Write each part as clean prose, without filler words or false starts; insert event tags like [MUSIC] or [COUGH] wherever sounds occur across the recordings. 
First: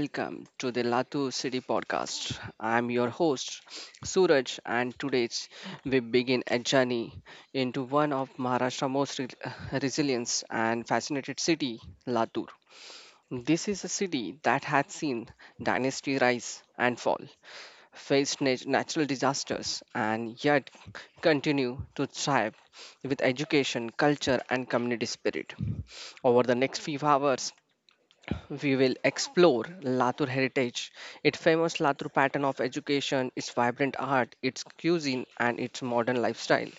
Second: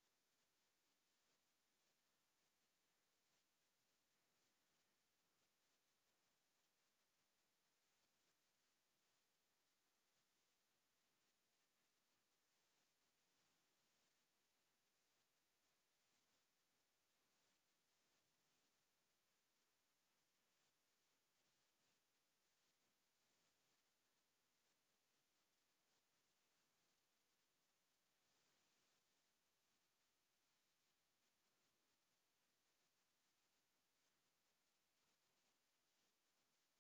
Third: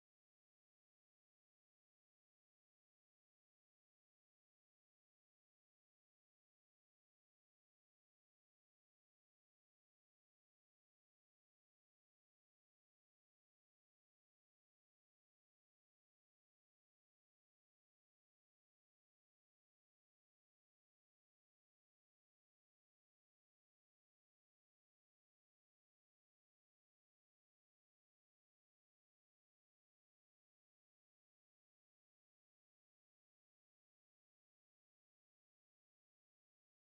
welcome to the Latur City podcast. I'm your host Suraj and today we begin a journey into one of Maharashtra's most resilient and fascinated city, Latur. This is a city that had seen dynasty rise and fall, faced natural disasters and yet continue to thrive with education, culture and community spirit. Over the next few hours, we will explore Latur heritage, its famous Latur pattern of education, its vibrant art, its cuisine, and its modern lifestyle.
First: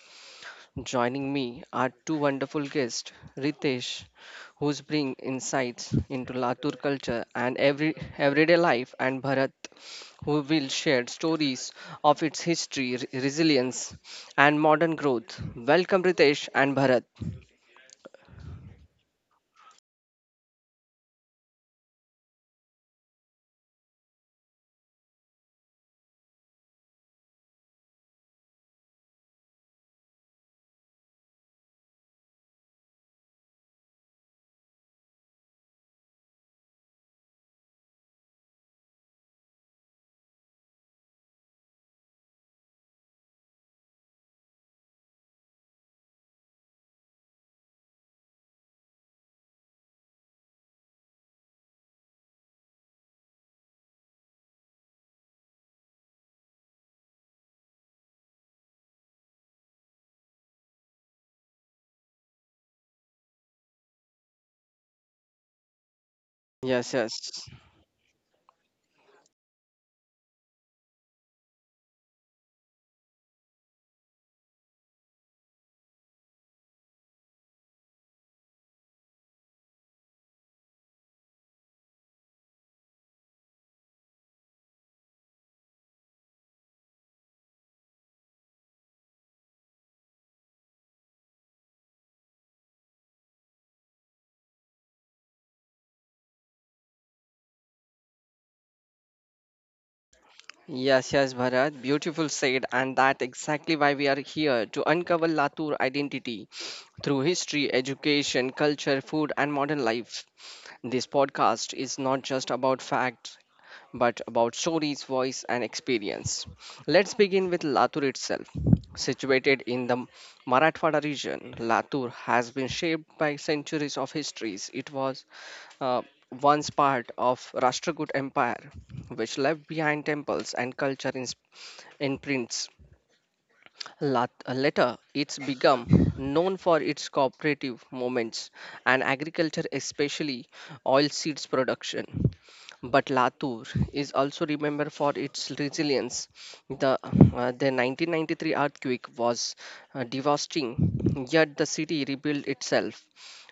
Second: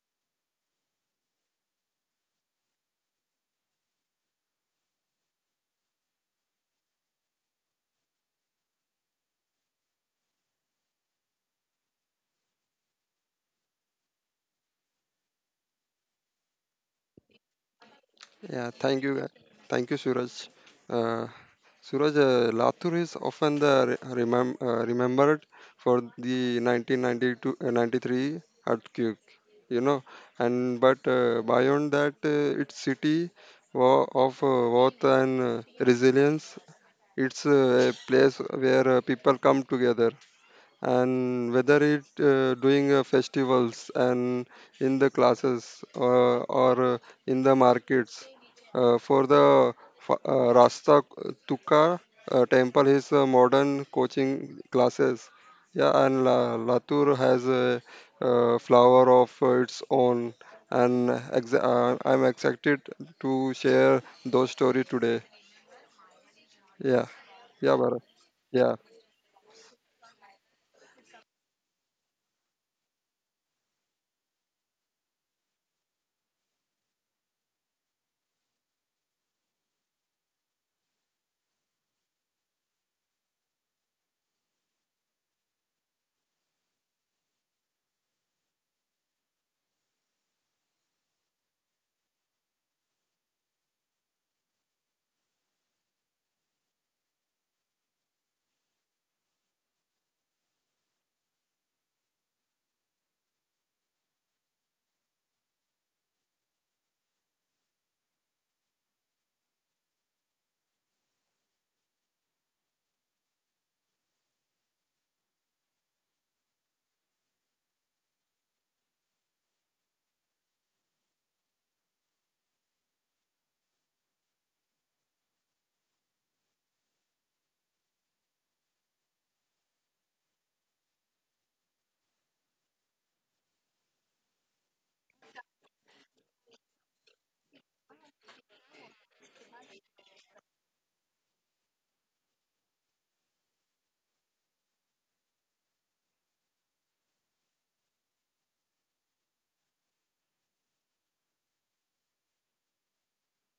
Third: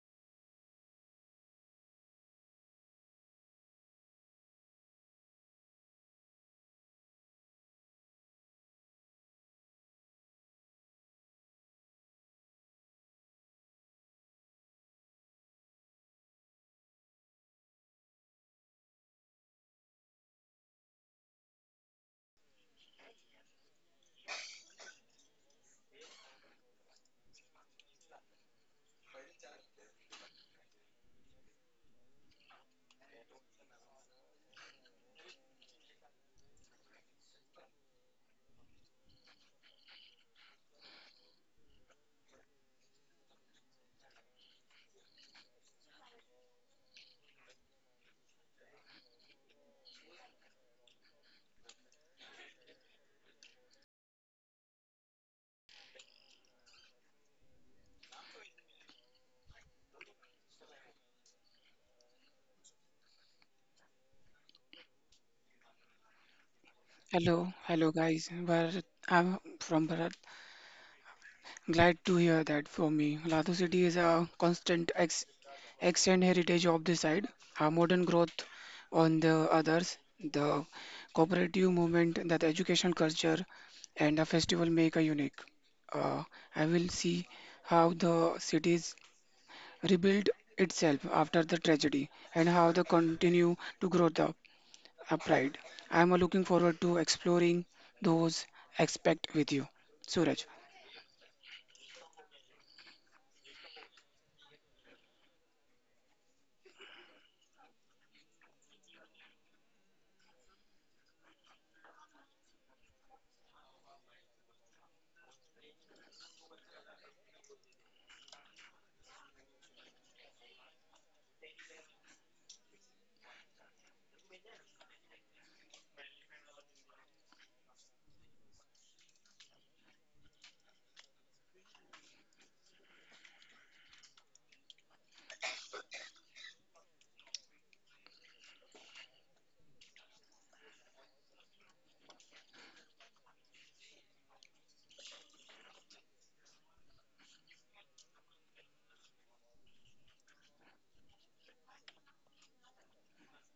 Joining me are two wonderful guests, Ritesh, who's bring insights into Latur culture and everyday life, and Bharat, who will share stories of its history, resilience, and modern growth. Welcome, Ritesh and Bharat. Yeah, thank you. Thank you, Suraj. Uh, Suraj, Latur is often the remembered for the 1992 93 earthquake, you know, and but beyond that, its city of worth and resilience. It's a place where people come together, and whether it doing festivals and in the classes, or in the markets, for the rasta tukka temple is modern coaching classes, yeah, and Latur has a flower of its own, and I'm excited to share those story today. Yes, Yeah, yes. Hello, yeah, hello Bharat. guys. Yeah. Bharat, I'm from Bharat. Glad to hear that. For me, Latur city is a constant ex extant heritage of the side, a modern growth on the others, the cooperative movement, that education culture, and a festival make a unique. Uh, I will see how the cities rebuilt itself after the tragedy and how they continue to grow up upright. I'm looking forward to exploring those aspects with you, Suraj. Yes, yes, Bharat. Beautiful said, and that exactly why we are here to uncover Latur identity through history, education, culture, food, and modern life. This podcast is not just about facts, but about stories, voice, and experience. Let's begin with Latur itself. Situated in the Marathwada region, Latur has been shaped by centuries of histories. It was uh, once part of Rashtragut Empire which left behind temples and culture imprints. Later, it's become known for its cooperative movements and agriculture, especially oil seeds production. But Latur is also remembered for its resilience. The 1993 earthquake was devastating, yet the city rebuilt itself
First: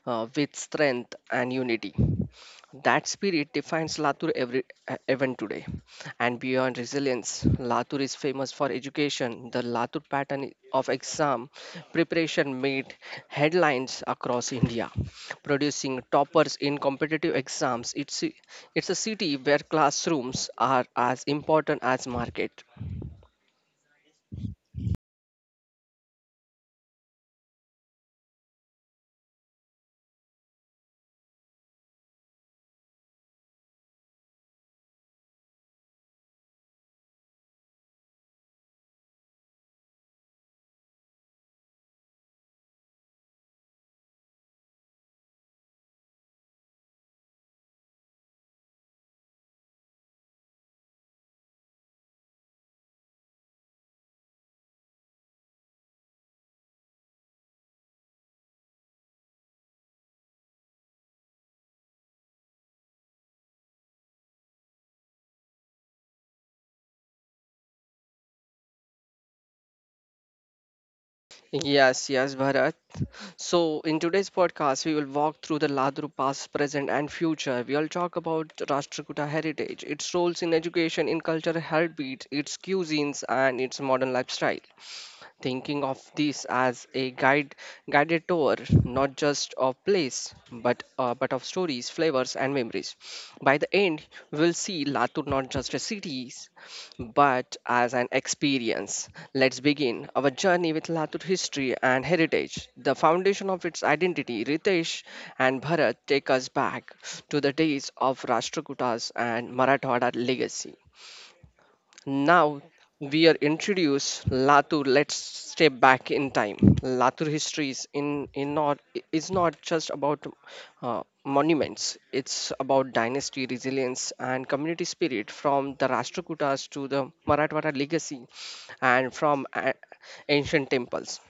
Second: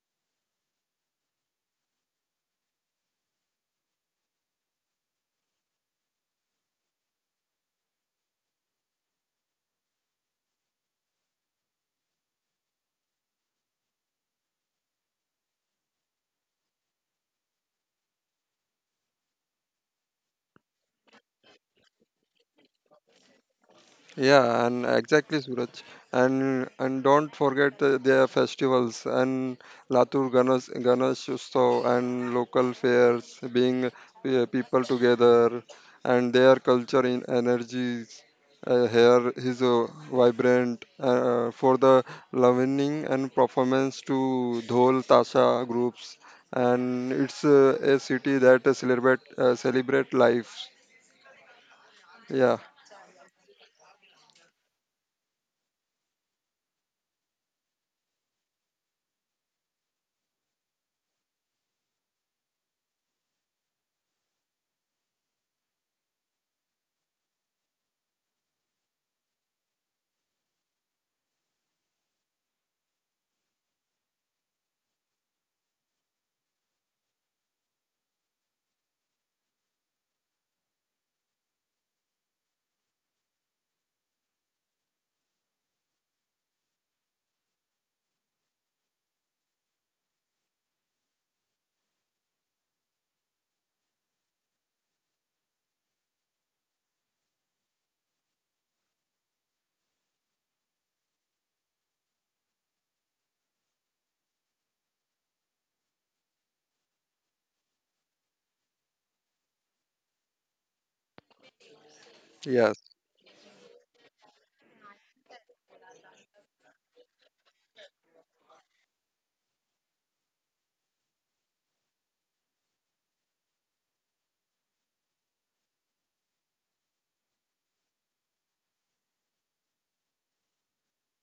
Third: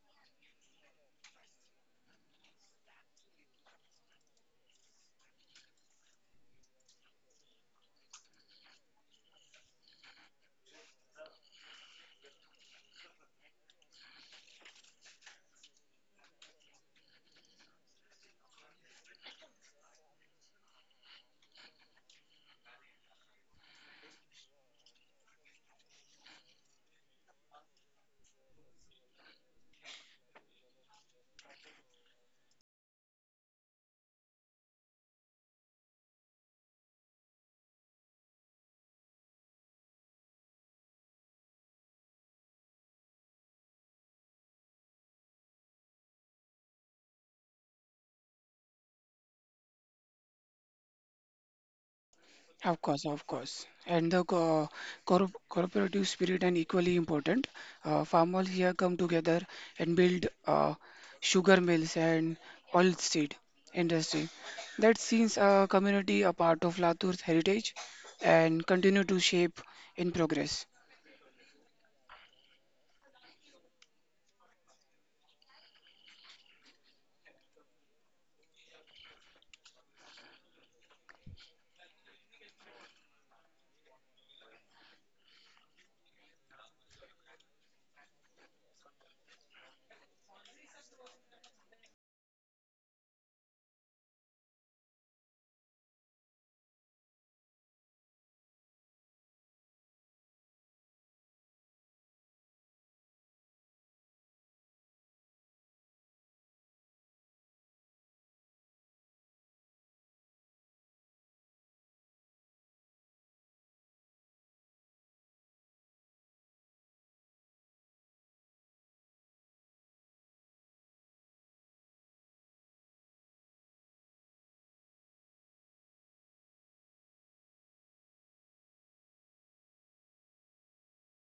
with strength and unity. That spirit defines Latur every even today. And beyond resilience, Latur is famous for education. The Latur pattern of exam preparation made headlines across India, producing toppers in competitive exams. It's a city where classrooms are as important as market. Yeah, and exactly, Suraj. And don't forget their festivals and Latur Ganesh Utsav and local fairs, being people together, and their culture in energies here is vibrant. For the learning and performance to dhol tasha groups, and it's a city that celebrate life. Yeah, Of course, of course. And the co- corp cooperative spirit and equally important. Farmers here come together and build sugar mills and oil seed industry. That sees a community a part of Latur's heritage and continue to shape in progress. Yes, yes, Bharat. So, in today's podcast, we will walk through the Ladru past, present, and future. We will talk about Rashtrakuta heritage, its roles in education, in cultural heartbeat, its cuisines, and its modern lifestyle, thinking of this as a guided tour, not just of place, but of stories, flavors and memories. By the end, we'll see Latur not just as cities but as an experience. Let's begin our journey with Latur history and heritage, the foundation of its identity. Ritesh and Bharat, take us back to the days of Rashtrakutas and Marathwada legacy. Now yeah. we are introduced Latur. Let's step back in time. Latur history is not just about monuments. It's about dynasty resilience and community spirit. From the Rashtrakutas to the Marathwada legacy, and from ancient temples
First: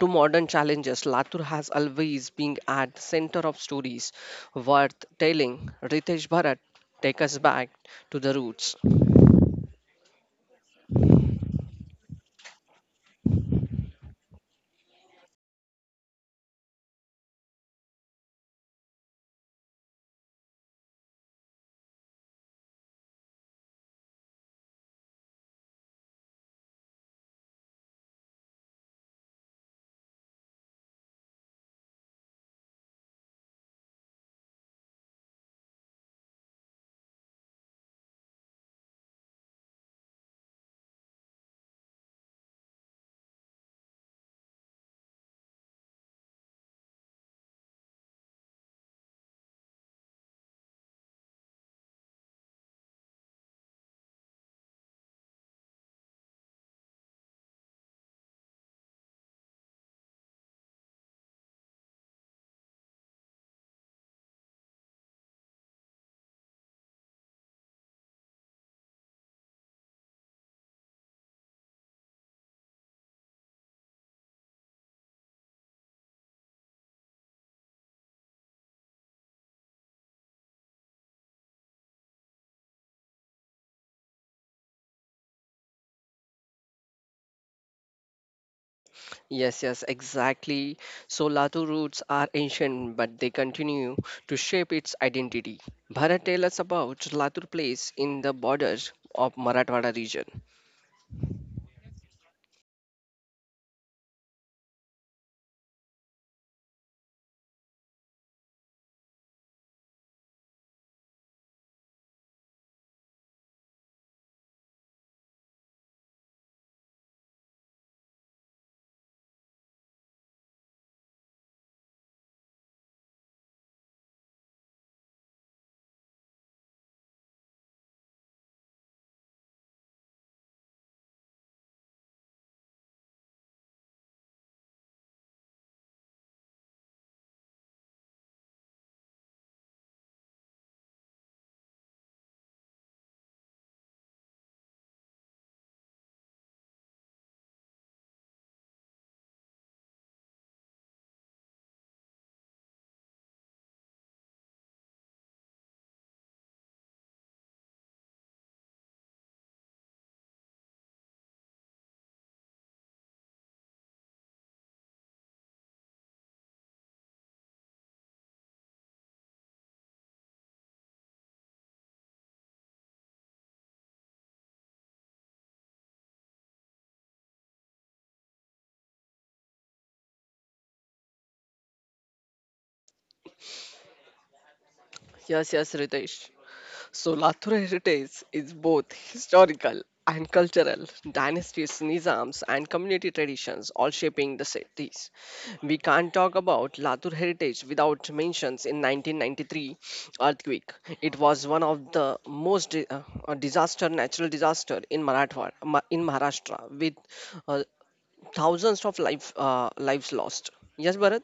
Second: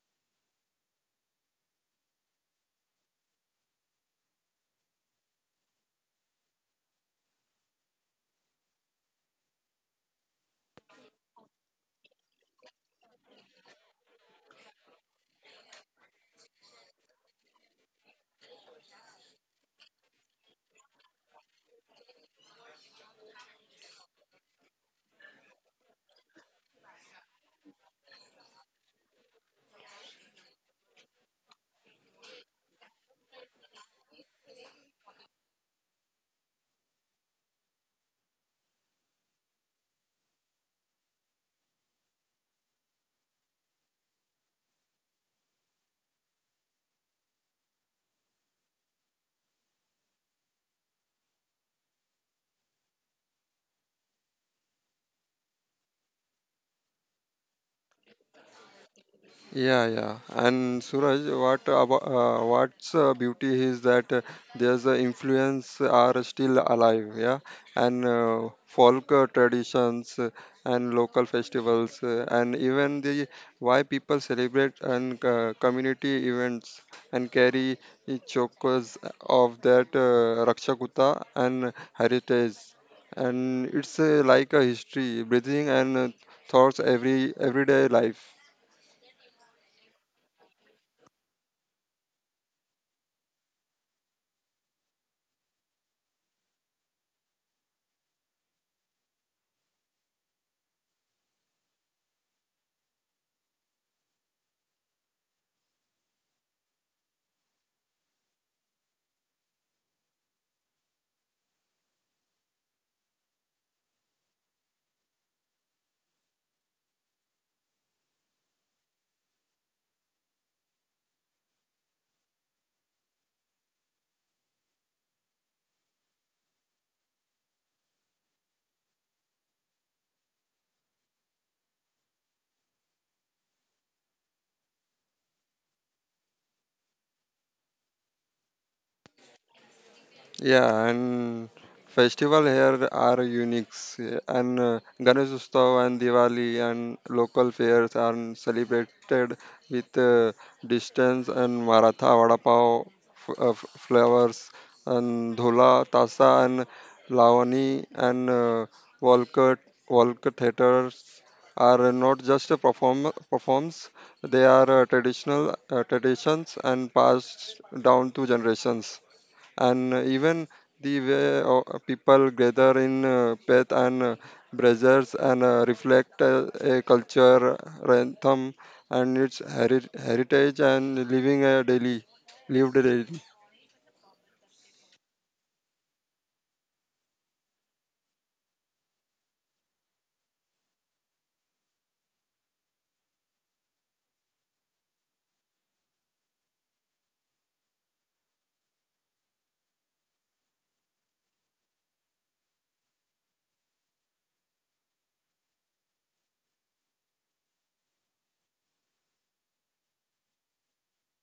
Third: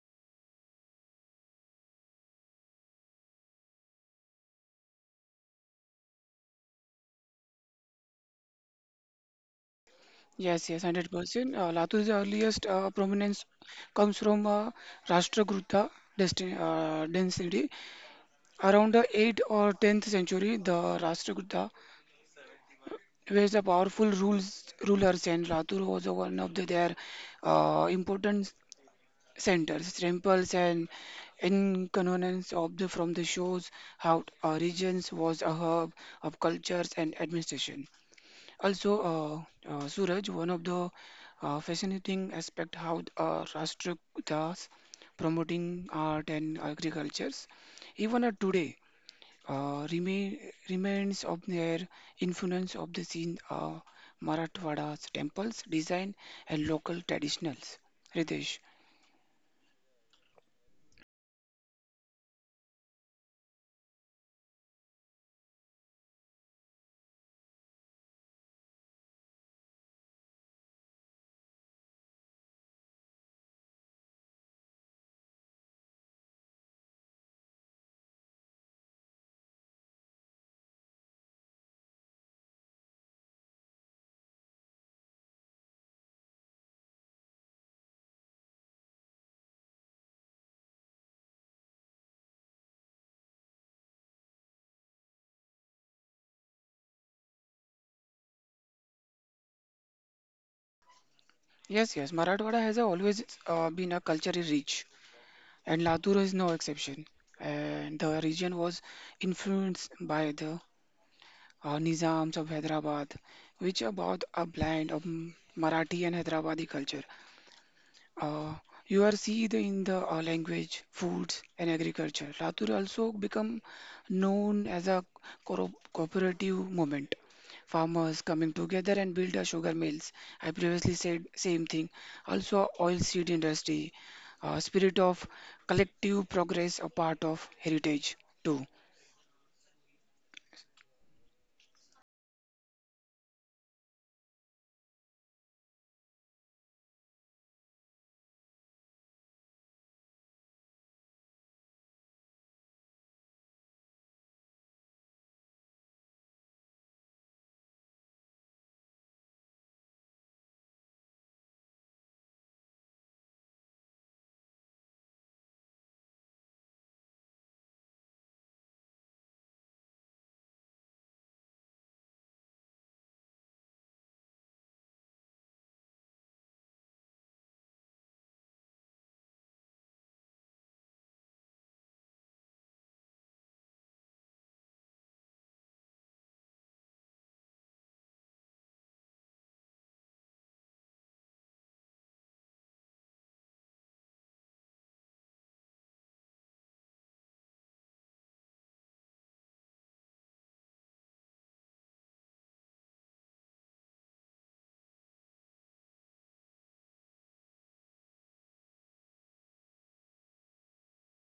to modern challenges, Latur has always been at the center of stories worth telling. Ritesh, Bharat, take us back to the roots. Yes, yes, 100%. Latu's earliest prominence comes from Rashtrakuta density. Around the 8th or 10th century, the Rashtrakuta were the powerful rulers, and Latur was one of the, their important centers, temples, and inconvenience of the from the shores how regions was a hub of cultures and administration. Also, Suraj, one of the fascinating aspect how Rashtrakutas promoting art and agricultures, even today, uh, remain, remains of their influence of the scene, Marathwada's temples, design and local traditionals. Ritesh, Yeah, yeah. And Suraj, what's beauty is that there's influence are still alive, yeah, and folk traditions and local festivals and even the why people celebrate and community events and carry the chokers of that Rakshakuta and heritage. And it's like a history, breathing and thoughts everyday life. Yes, yes, exactly. So Latu roots are ancient, but they continue to shape its identity. Bharat, tell us about Latur place in the borders of Marathwada region. yes, yes, Marathwada has always been a culturally rich and Latur is no exception. And the region was influenced by the Nizams of Hyderabad, which about a blend of Marathi and Hyderabadi culture. Uh, you are seen in the language, foods, and agriculture. Latur also become known as a cooperative movement. Farmers coming together and build a sugar mills. I previously said same thing. Also, oil seed industry. Spirit of collective progress, a part of heritage too. Yeah, and festival here are unique. And Ganesh Utsav and Diwali and local fairs are celebrated with distance and Maratha Vada Pav flavors and Dhula, Tasa and Lavani and Volkert, Volkert theaters are not just a performs. They are traditional traditions and passed down to generations, and even the way people gather in faith and brothers and reflect a culture, rhythm, and its heritage and living a daily lived daily. Yes, yes, Ritesh. So Lathur heritage is both historical and cultural, dynasties, nizams, and community traditions all shaping the cities. We can't talk about Lathur heritage without mentions in 1993 earthquake. It was one of the most disaster, natural disaster in in Maharashtra, with uh, thousands of life lives lost. Yes, Bharat.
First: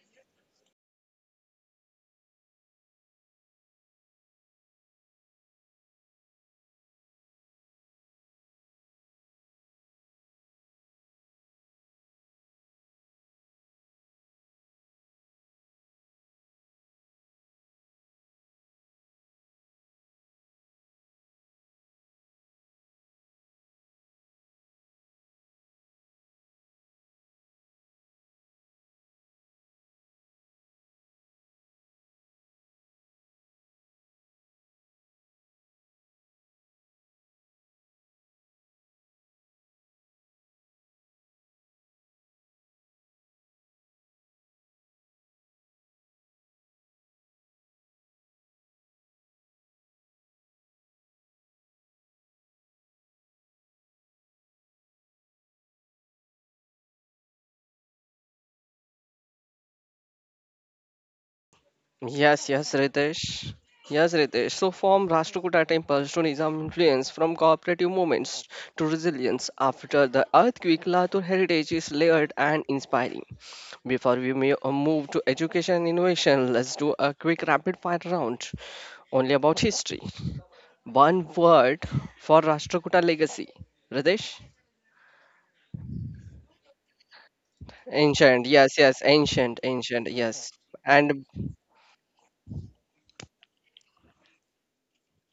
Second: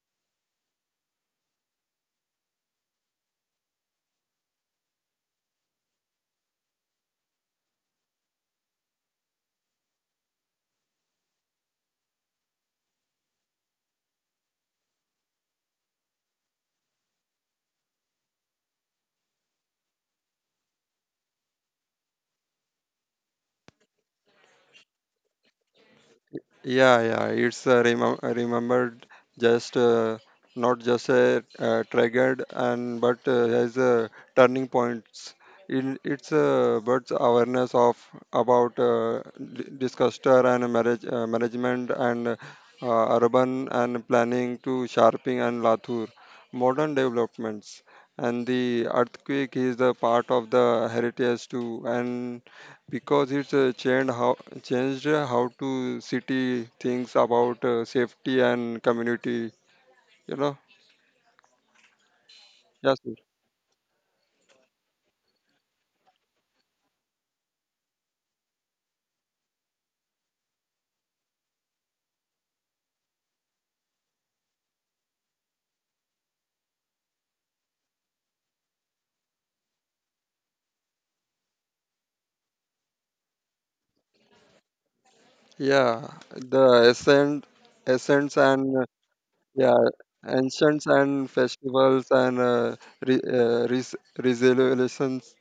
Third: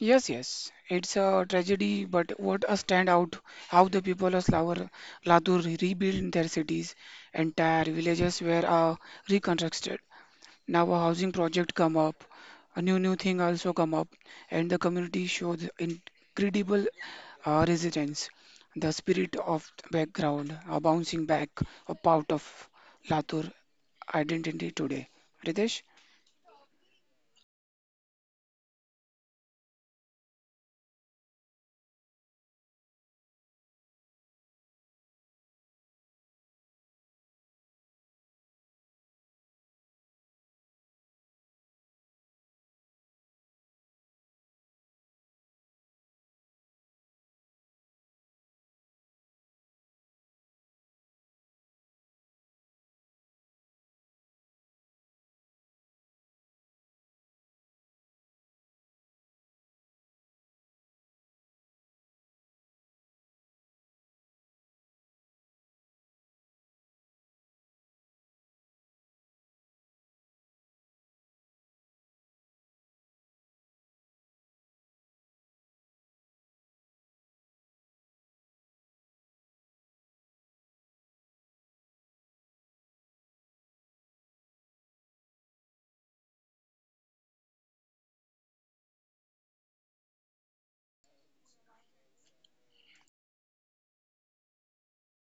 Yes, yes, it's a tragedy, but what a standout how the people of Slavar Latur rebuilt their cities, entire villages were reconstructed. Now a housing project come up, a new thing also come up, and the community showed incredible resilience. The spirit of the background, a bouncing back, a part of Latur identity today. Ritesh, Yeah, yeah, it's remembered just not just a triggered, and but has a turning points. In it's but awareness of about disaster and marriage management and urban and planning to sharping and Latur, modern developments, and the earthquake is the part of the heritage too, and because it's changed how to city thinks about safety and community. You know. Yes, yes, Yes, sir. Ritesh. Yes, Ritesh. So, from Rashtrakuta temples to Nizam influence, from cooperative movements to resilience after the earthquake, Latur heritage is layered and inspiring. Before we may move to education and innovation, let's do a quick rapid fire round only about history. One word for Rashtrakuta legacy. Ritesh? Yeah. The ascents Ancient. and Yes, yes, ancient, yeah, ancient, yes. ancients and And festivals and resolutions.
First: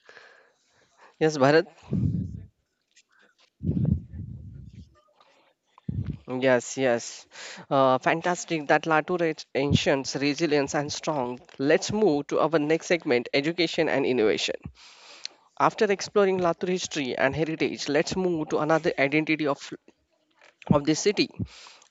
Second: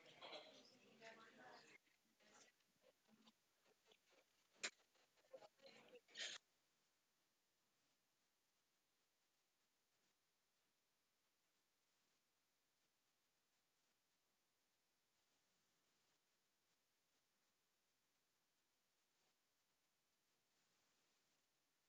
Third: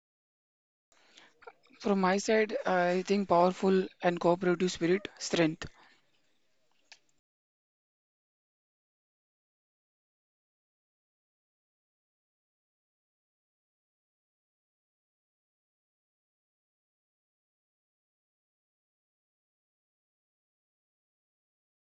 yes, Bharat? from my side, I think powerful and cooperative spirit, strength. Yes, yes. Fantastic that Latu rates ancients, resilience, and strong. Let's move to our next segment, education and innovation. After exploring Latur history and heritage, let's move to another identity of this city,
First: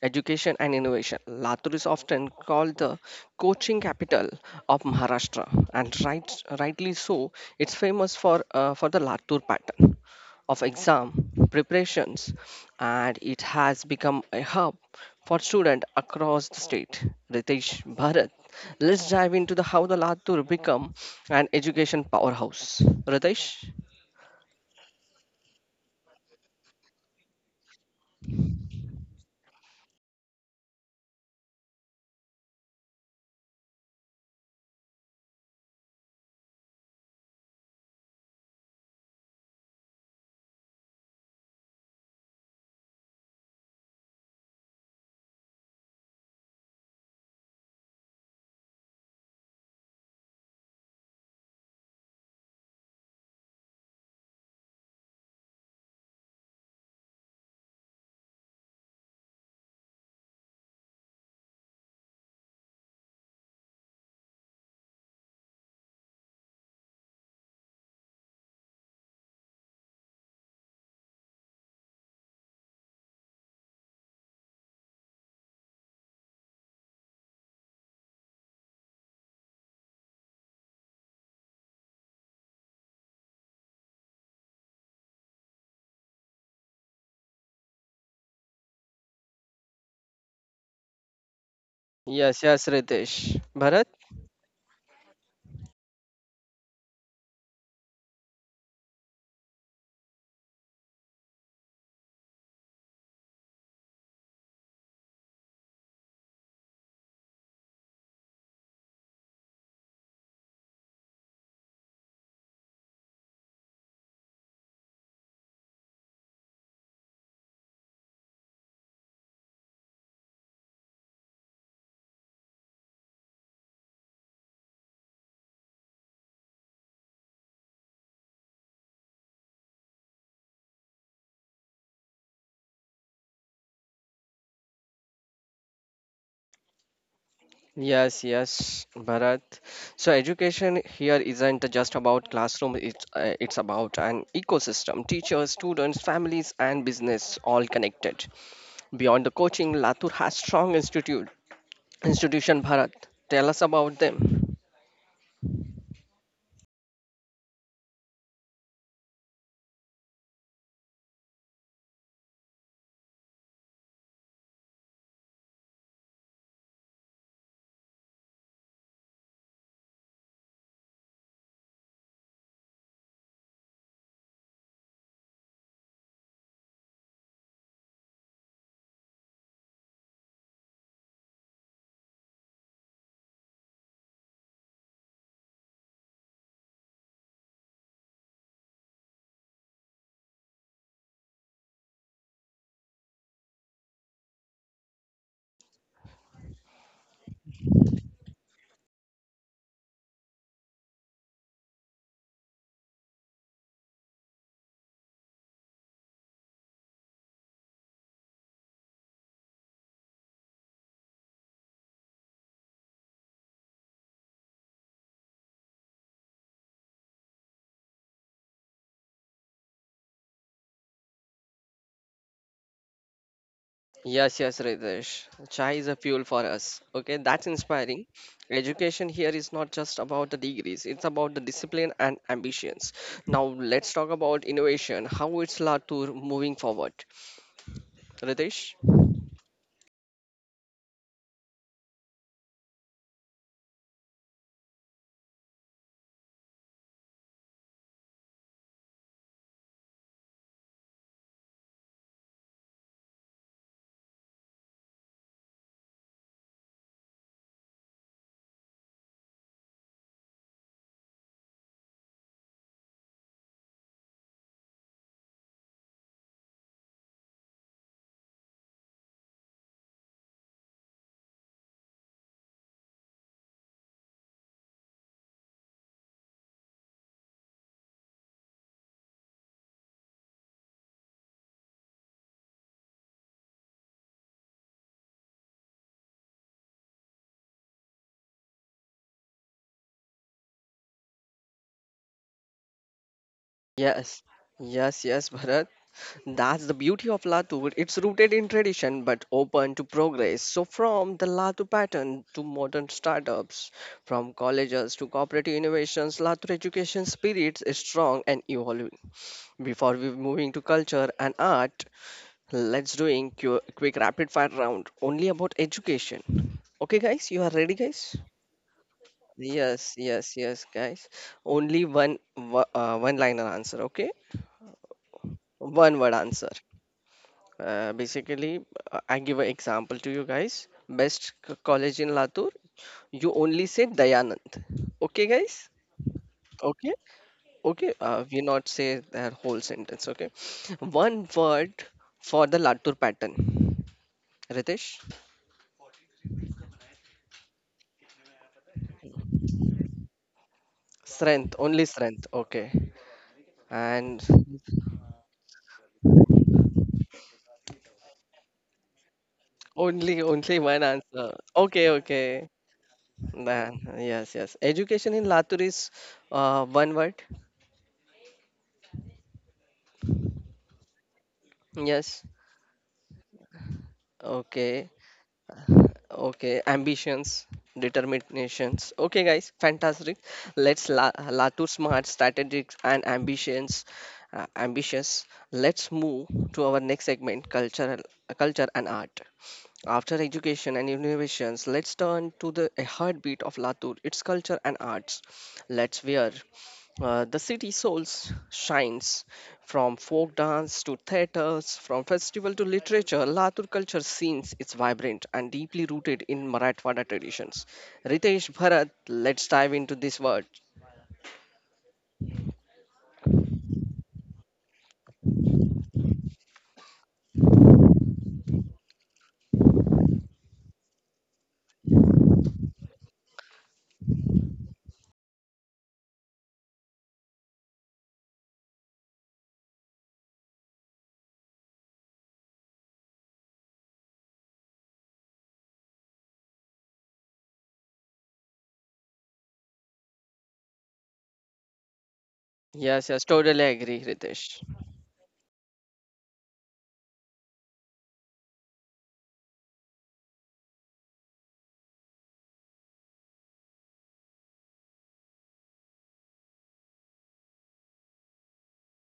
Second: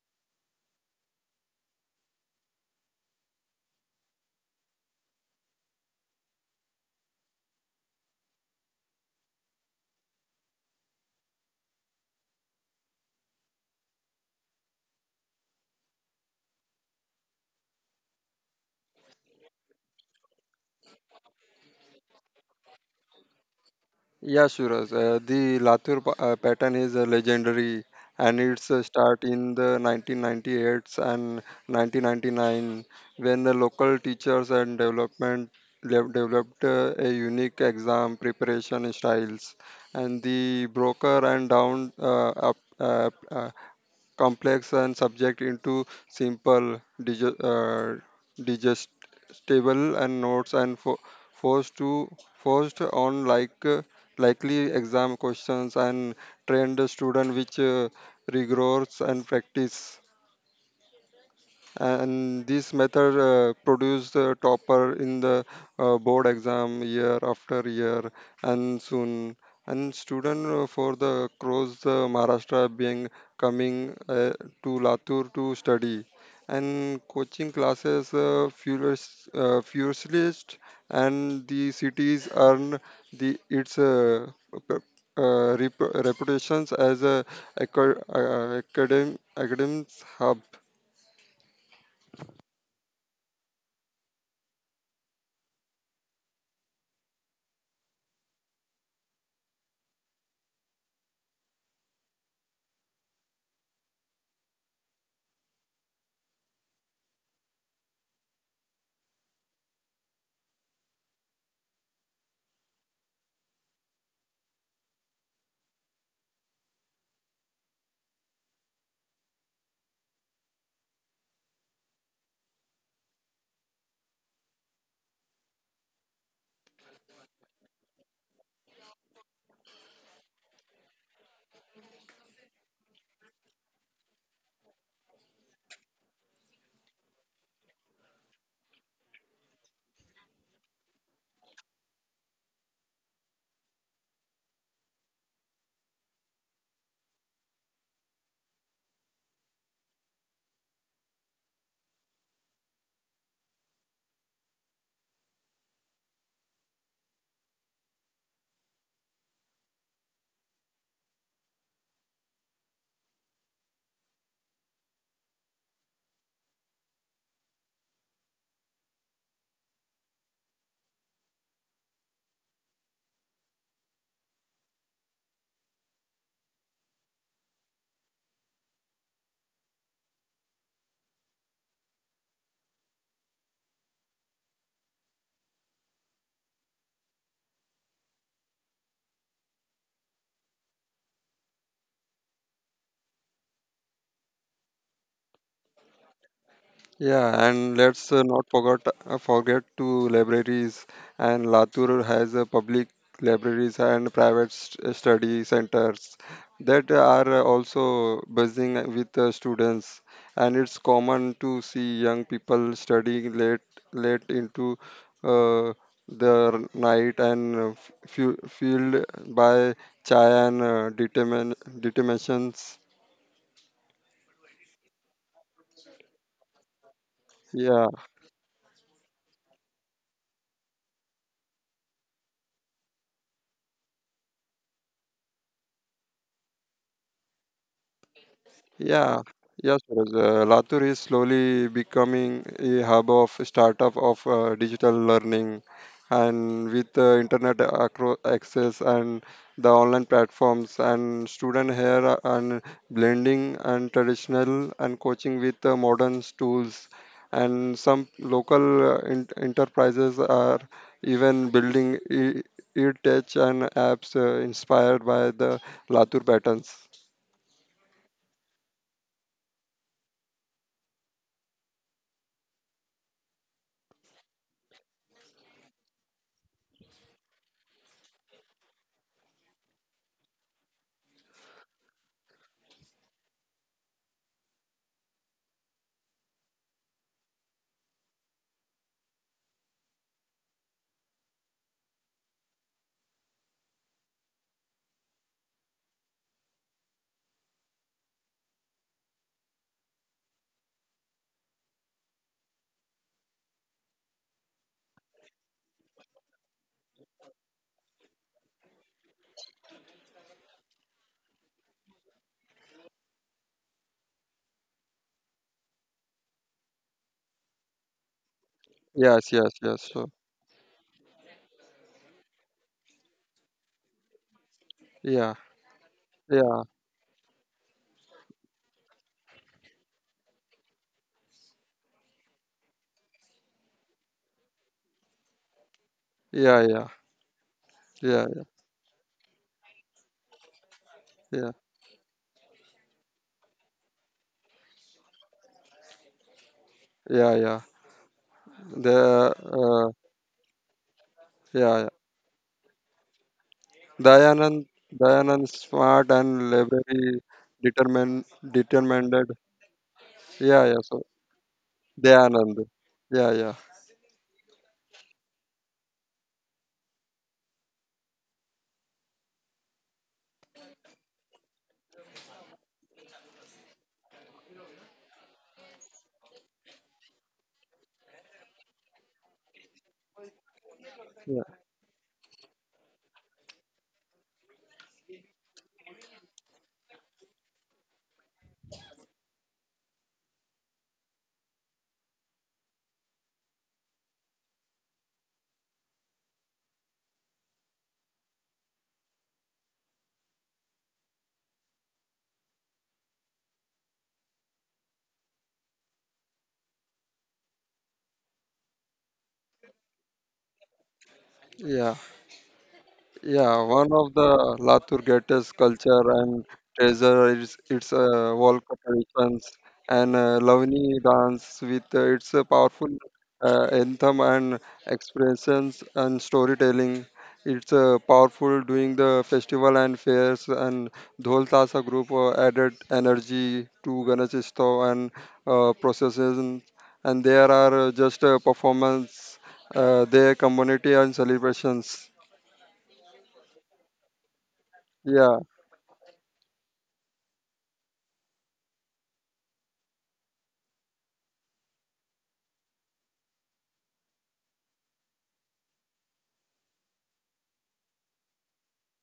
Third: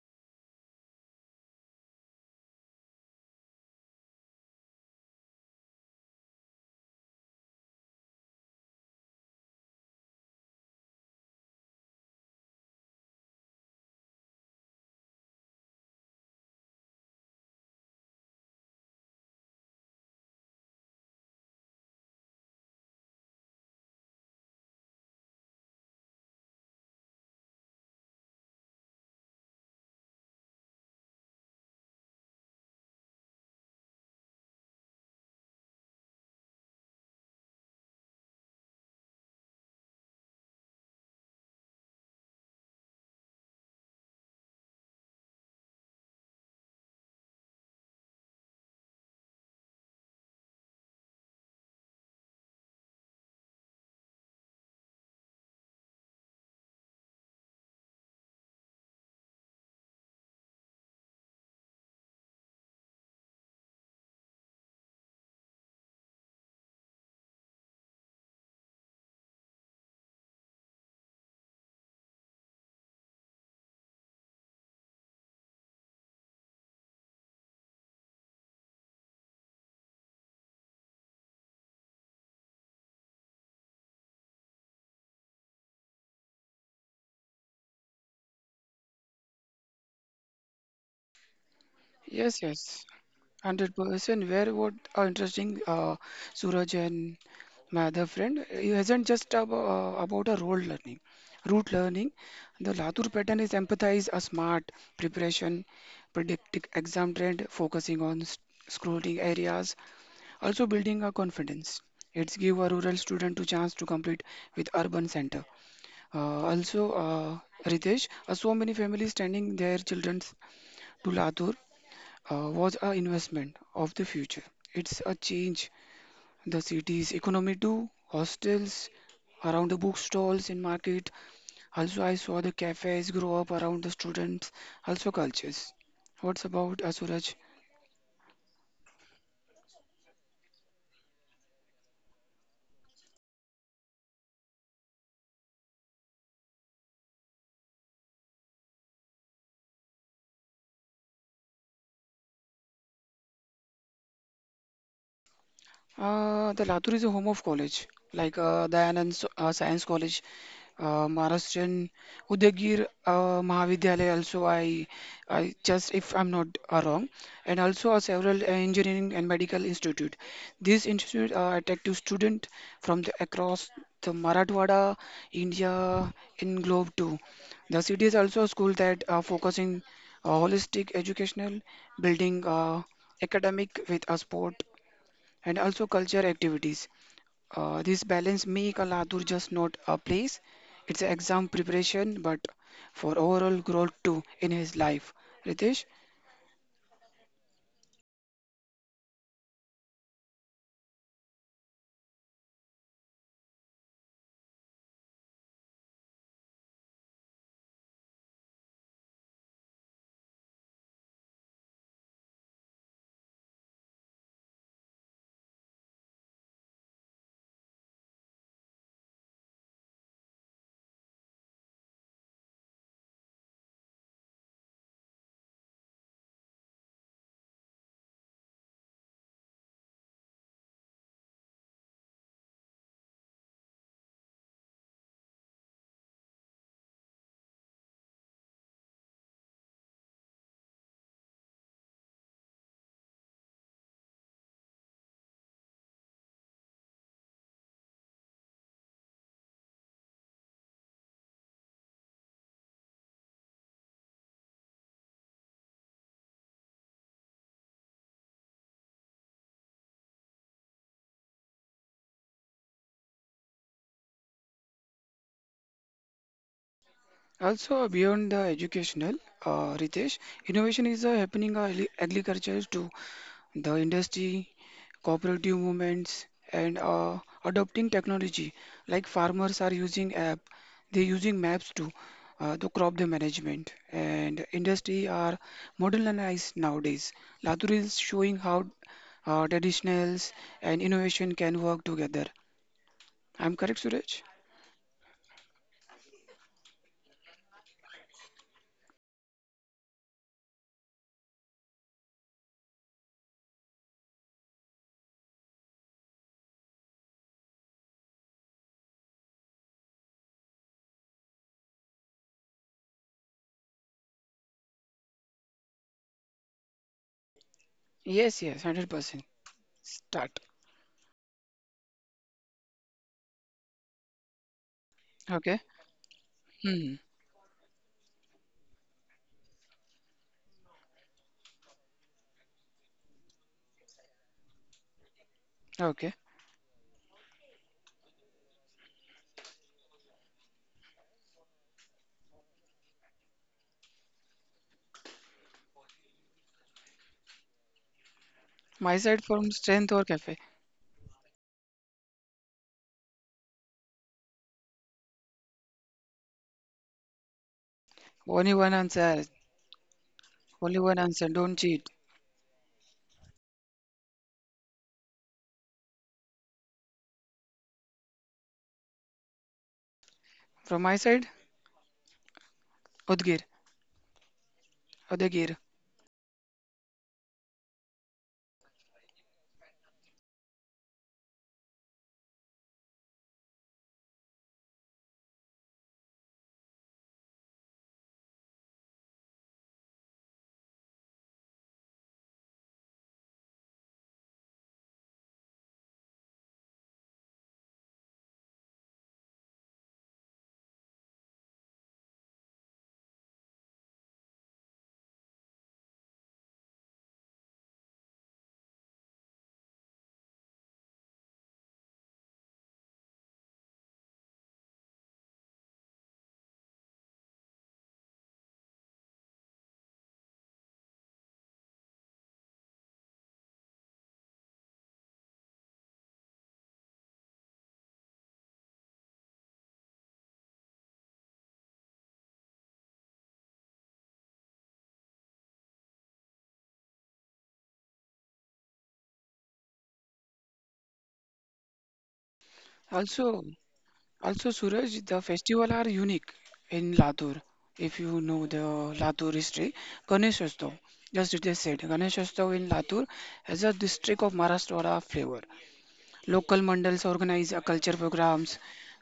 education and innovation. Latur is often called the coaching capital of Maharashtra, and rightly so. It's famous for the Latur pattern of exam preparations, and it has become a hub for students across the state. Ritesh, Bharat, let's dive into the how the Latur become an education powerhouse. Ritesh? Yeah, Suraj. The Latur pattern is legendary, and its start in the 1998s and 1999, when the local teachers and developed a unique exam preparation styles, and the broker and down complex and subject into simple, digestible and notes, and forced to forced on like likely exam questions, and trained student which rigors and practice, and this method produced the topper in the board exam year after year. And soon, and student for the cross the Maharashtra being coming to Latur to study, and coaching classes furiously, and the cities earn the its p- reputations as a academic hub. Yes, Yes, yes, yes, Ritesh. Bharat? 100%. Where what interesting, Suraj and my other friend, he hasn't just ab about a role learning, route learning. The Latour pattern is empathize a smart preparation, predicting exam trend, focusing on scrolling areas, also building a confidence. It's give a rural student to chance to complete with urban center. Also, Ritesh, so many families sending their children to Latur was an investment of the future. It's a change the city's economy too. Hostels around the bookstalls in market. Also, I saw the cafes grow up around the students. Also, cultures. What's about Asuraj? Yes, yes, Bharat. So education here isn't just about classroom, it's about an ecosystem, teachers, students, families and business all connected. Beyond the coaching, Latur has strong institute. Institution Bharat. Tell us about them. The Latur is a home of college, like Dayanand Science College, Maharashtrian Udayagir Mahavidyalaya. Also, I just if I'm not wrong, and also several engineering and medical institute. These institute are attractive student from the across the Marathwada, India, in globe too. The city is also a school that are focusing holistic educational, building academic with a sport and also culture activities. This balance make Aladur just not a place, it's an exam preparation, but for overall growth too in his life. Ritesh, Yeah, and let's not forget to libraries. And Latur has a public libraries and private study centers that are also buzzing with students. And it's common to see young people studying late into uh, the night, and fueled by chai and determinations. Yes, yes, Ritesh. Chai is a fuel for us. Okay, that's Yeah. inspiring. Education here is not just about the degrees, it's about the discipline and ambitions. Now, let's talk about innovation, how it's Latour moving forward. Ritesh? Yeah, yes, Suraj. Latur is slowly becoming a hub of startup of digital learning, and with internet access and the online platforms, and student here and blending and traditional and coaching with modern tools, and some local enterprises are even building e-tech and apps inspired by the Latur patterns. also beyond the educational, Ritesh, innovation is happening, agriculture too. The industry, cooperative movements, and adopting technology. Like farmers are using app, they're using maps to the crop the management and industry are modernized nowadays. Latour is showing how traditionals and innovation can work together. I'm correct, Yes, Suraj? yes, yes, Bharat. That's the beauty of Latu. It's rooted in tradition but open to progress. So, from the Latu pattern to modern startups, from colleges to cooperative innovations, Latu education spirit is strong and evolving. Before we moving to culture and art, let's doing quick rapid fire round only about education. Okay, guys, you are ready, guys? Yes, yes, 100%. Yes, yes, Yes, yes. So yes, Start. yes, guys. Only one liner answer. Okay, yeah, Okay. one word answer. yeah, Hmm. Basically, I give an example to you guys. Best college in Latur, you only say Dayanand. Okay, guys? Okay. yeah, yeah, Okay? Okay, yeah, we not say their whole sentence, okay? One yeah, word for the Latur pattern. Ritesh? yeah, yeah. My side The from strength or cafe. Strength, only Yeah, yeah. strength. Okay. And Dayanand, Dayanand, smart and very determined, Only one determined. answer. only, only Yeah, Only one yeah. one So answer. answer. Don't Okay, cheat. okay. Dayanand. Yeah, yeah, Then, yes, yes. Education in Latur is one word. From my side, Yes. Udgir, Okay. Udagir. Okay, ambitions, determinations. Okay, guys, fantastic. Let's la, yeah, la to smart strategics and ambitions, ambitious. Let's move to our next segment, culture, culture and art. After education and innovations, let's turn to the a heartbeat of Latour, its culture and arts. Let's wear. The city souls shines from folk dance to theaters, from festival to literature. Latur culture scenes is vibrant and deeply rooted in Marathwada traditions. Ritesh, Bharat, let's dive into this word. yeah. Yeah, one of the Latur greatest culture and treasure is its Volca traditions and Lavani dance with its powerful anthem and expressions and storytelling. It's powerful during the festival and fairs, and Dhol Tasa group added energy to Ganesh Utsav and processions, and there are just performance, their community and celebrations. Yes, yes, Also, totally agree, also Ritesh. Suraj, the Yeah. festival are unique in Latur. If you know the Latur history, Ganesh Utsav, just it is said, Ganesh Utsav in Latur has a district of Maharashtra flavor. Local mandals organize a culture programs,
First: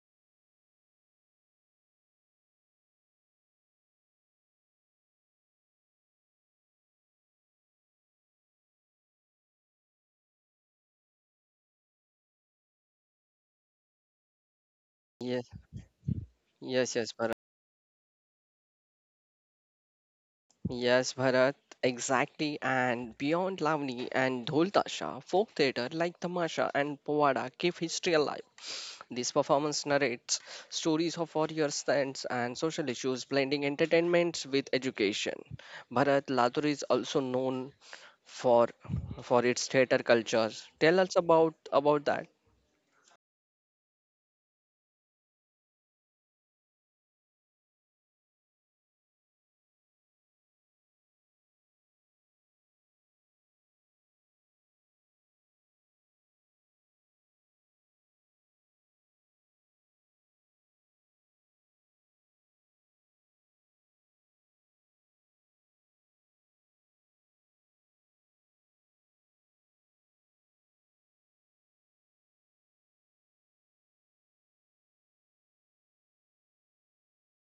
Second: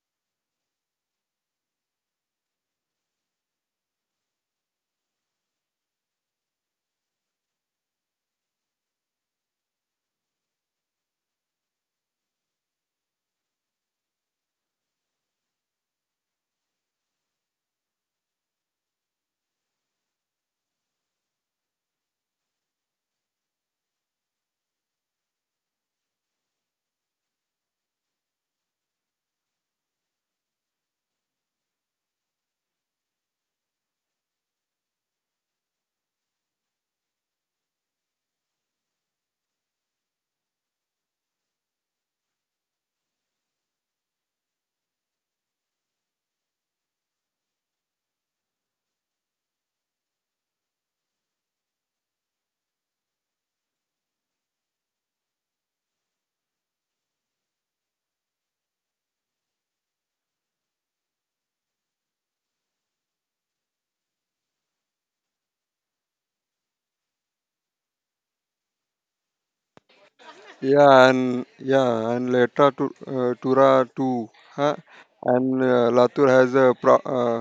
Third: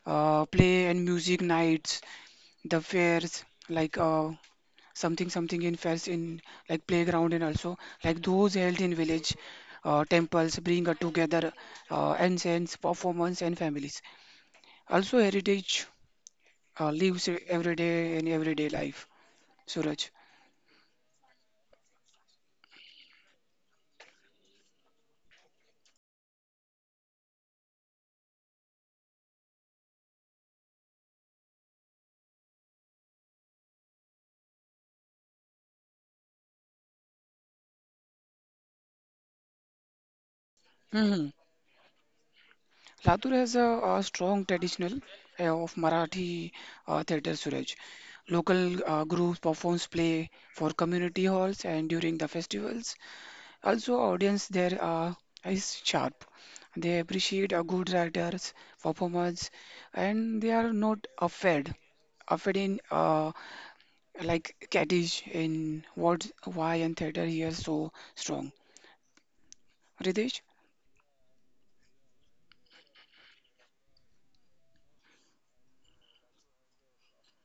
play and music nights, the fairs like something something in fairs in like playground and also like those held in village temples bring together ancients performance and families also Yes, heritage yes, yes, lives Bharat. every day in everyday life, Suraj. Yes, Bharat, exactly. And beyond Lavani and Dhol Tasha, folk theatre like Tamasha and Povada keep history alive. This performance narrates stories of warrior stance and social issues, blending entertainment with education. Bharat, Latur is also known for for its theatre culture. Tell us Hmm. About that. Latur has a strong traditional of Marathi theatre, Suraj. Local groups performs play for community halls and during the festivals. Also, audience there is sharp. They appreciate a good writer's performance, and they are not afraid in like Kaddish in what why and theater here so strong. Ritesh. Yeah, and later to Tura too, huh? And Latour has uh, pro, uh,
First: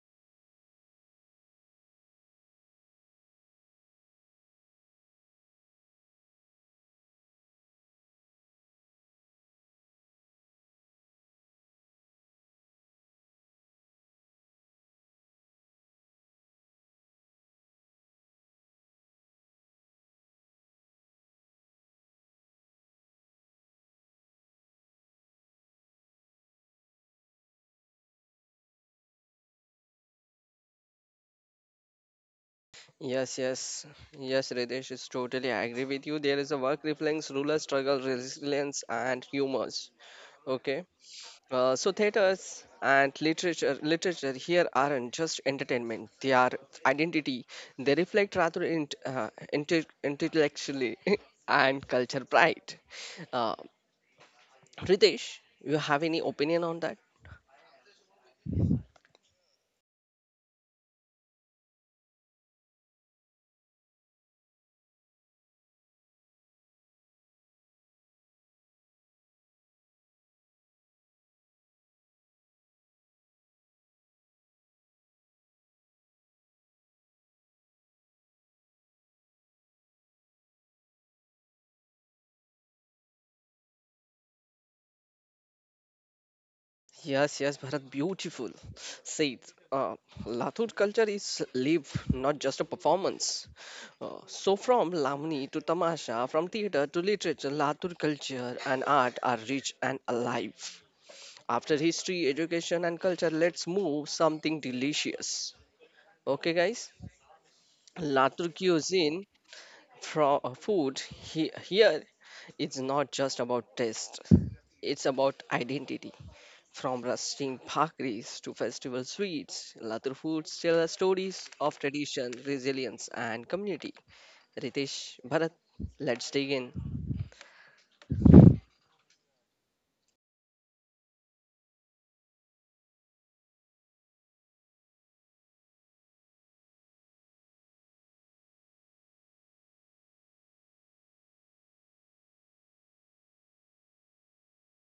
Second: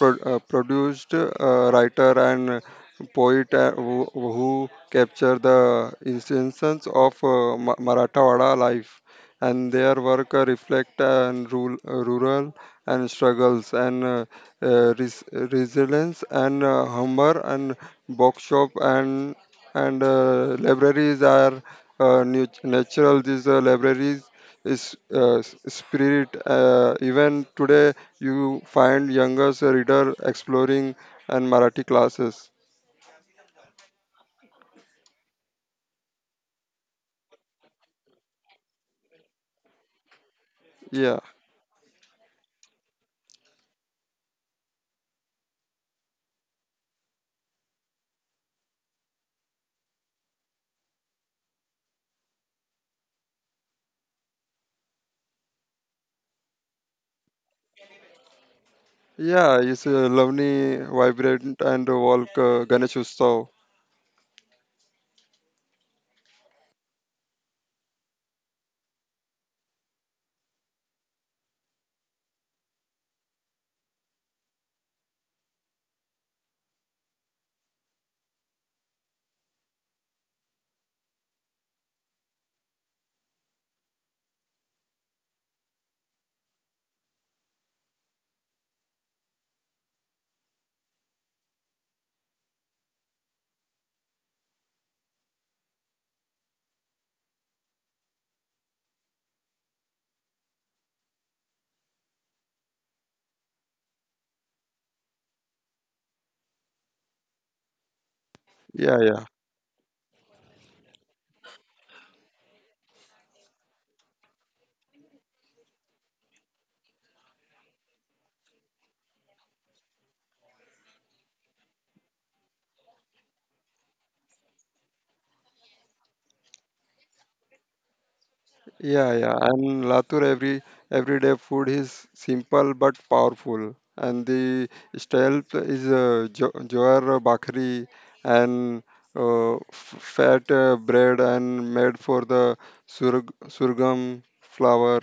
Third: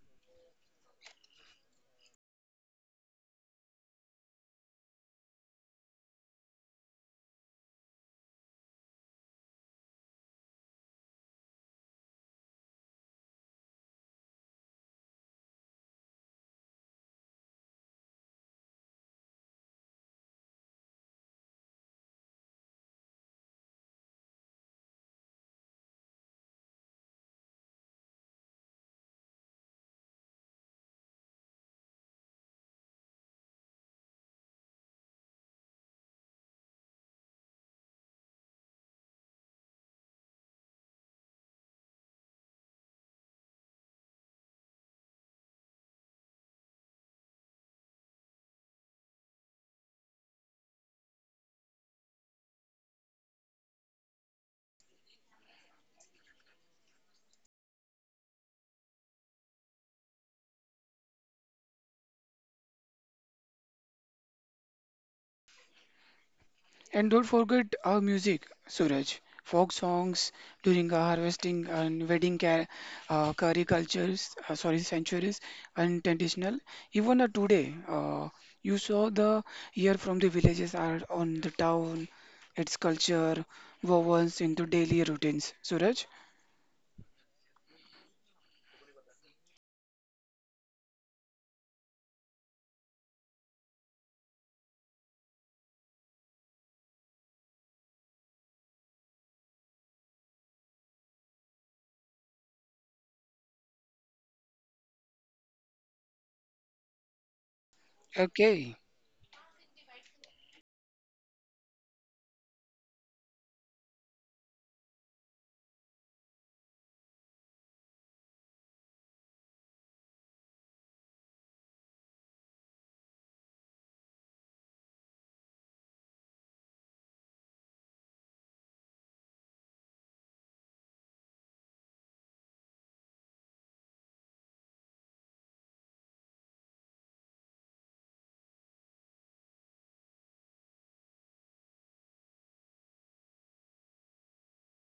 pro, uh, produced writer and poet who capture the instances of Marathawada life, and their work reflect and rural and struggles and resilience and humor, and bookshop and libraries are natural. These libraries is spirit even today. You find youngest reader exploring and Marathi classes. Yes, yes, yes, Ridesh is totally I agree with you. There is a work reflects ruler struggle, resilience, and humors. Okay. Yeah, So theaters and literature here aren't just entertainment, they are identity, they reflect rather intellectually [LAUGHS] and culture pride. Uh, ritesh, you have any opinion on that? yeah, it's a lovely vibrant and walk Ganesh Utsav. And don't forget our music, Suraj. Folk songs during our harvesting and wedding curry cultures, sorry, centuries, and traditional. Even today, you saw the here from the villages are on the town, its culture, woven into daily routines. Suraj, Yes, yes, Bharat, beautiful said. Uh, lathur culture is live, not just a performance. Uh, so from Lamni to Tamasha, from theater to literature, Lathur culture and art are rich and alive. After history, education, and culture, let's move something delicious. Okay, guys? Latur okay, Yeah, cuisine, yeah. from food here, it's not just about taste, it's about identity. From rusting bhakris to festival sweets, Latur foods tell us stories of tradition, resilience, and community. Ritesh, Bharat, let's dig in. Yeah, yeah, and Latur everyday food is simple but powerful, and the style is jo jowar bakri and fat bread, and made for the surgam flour.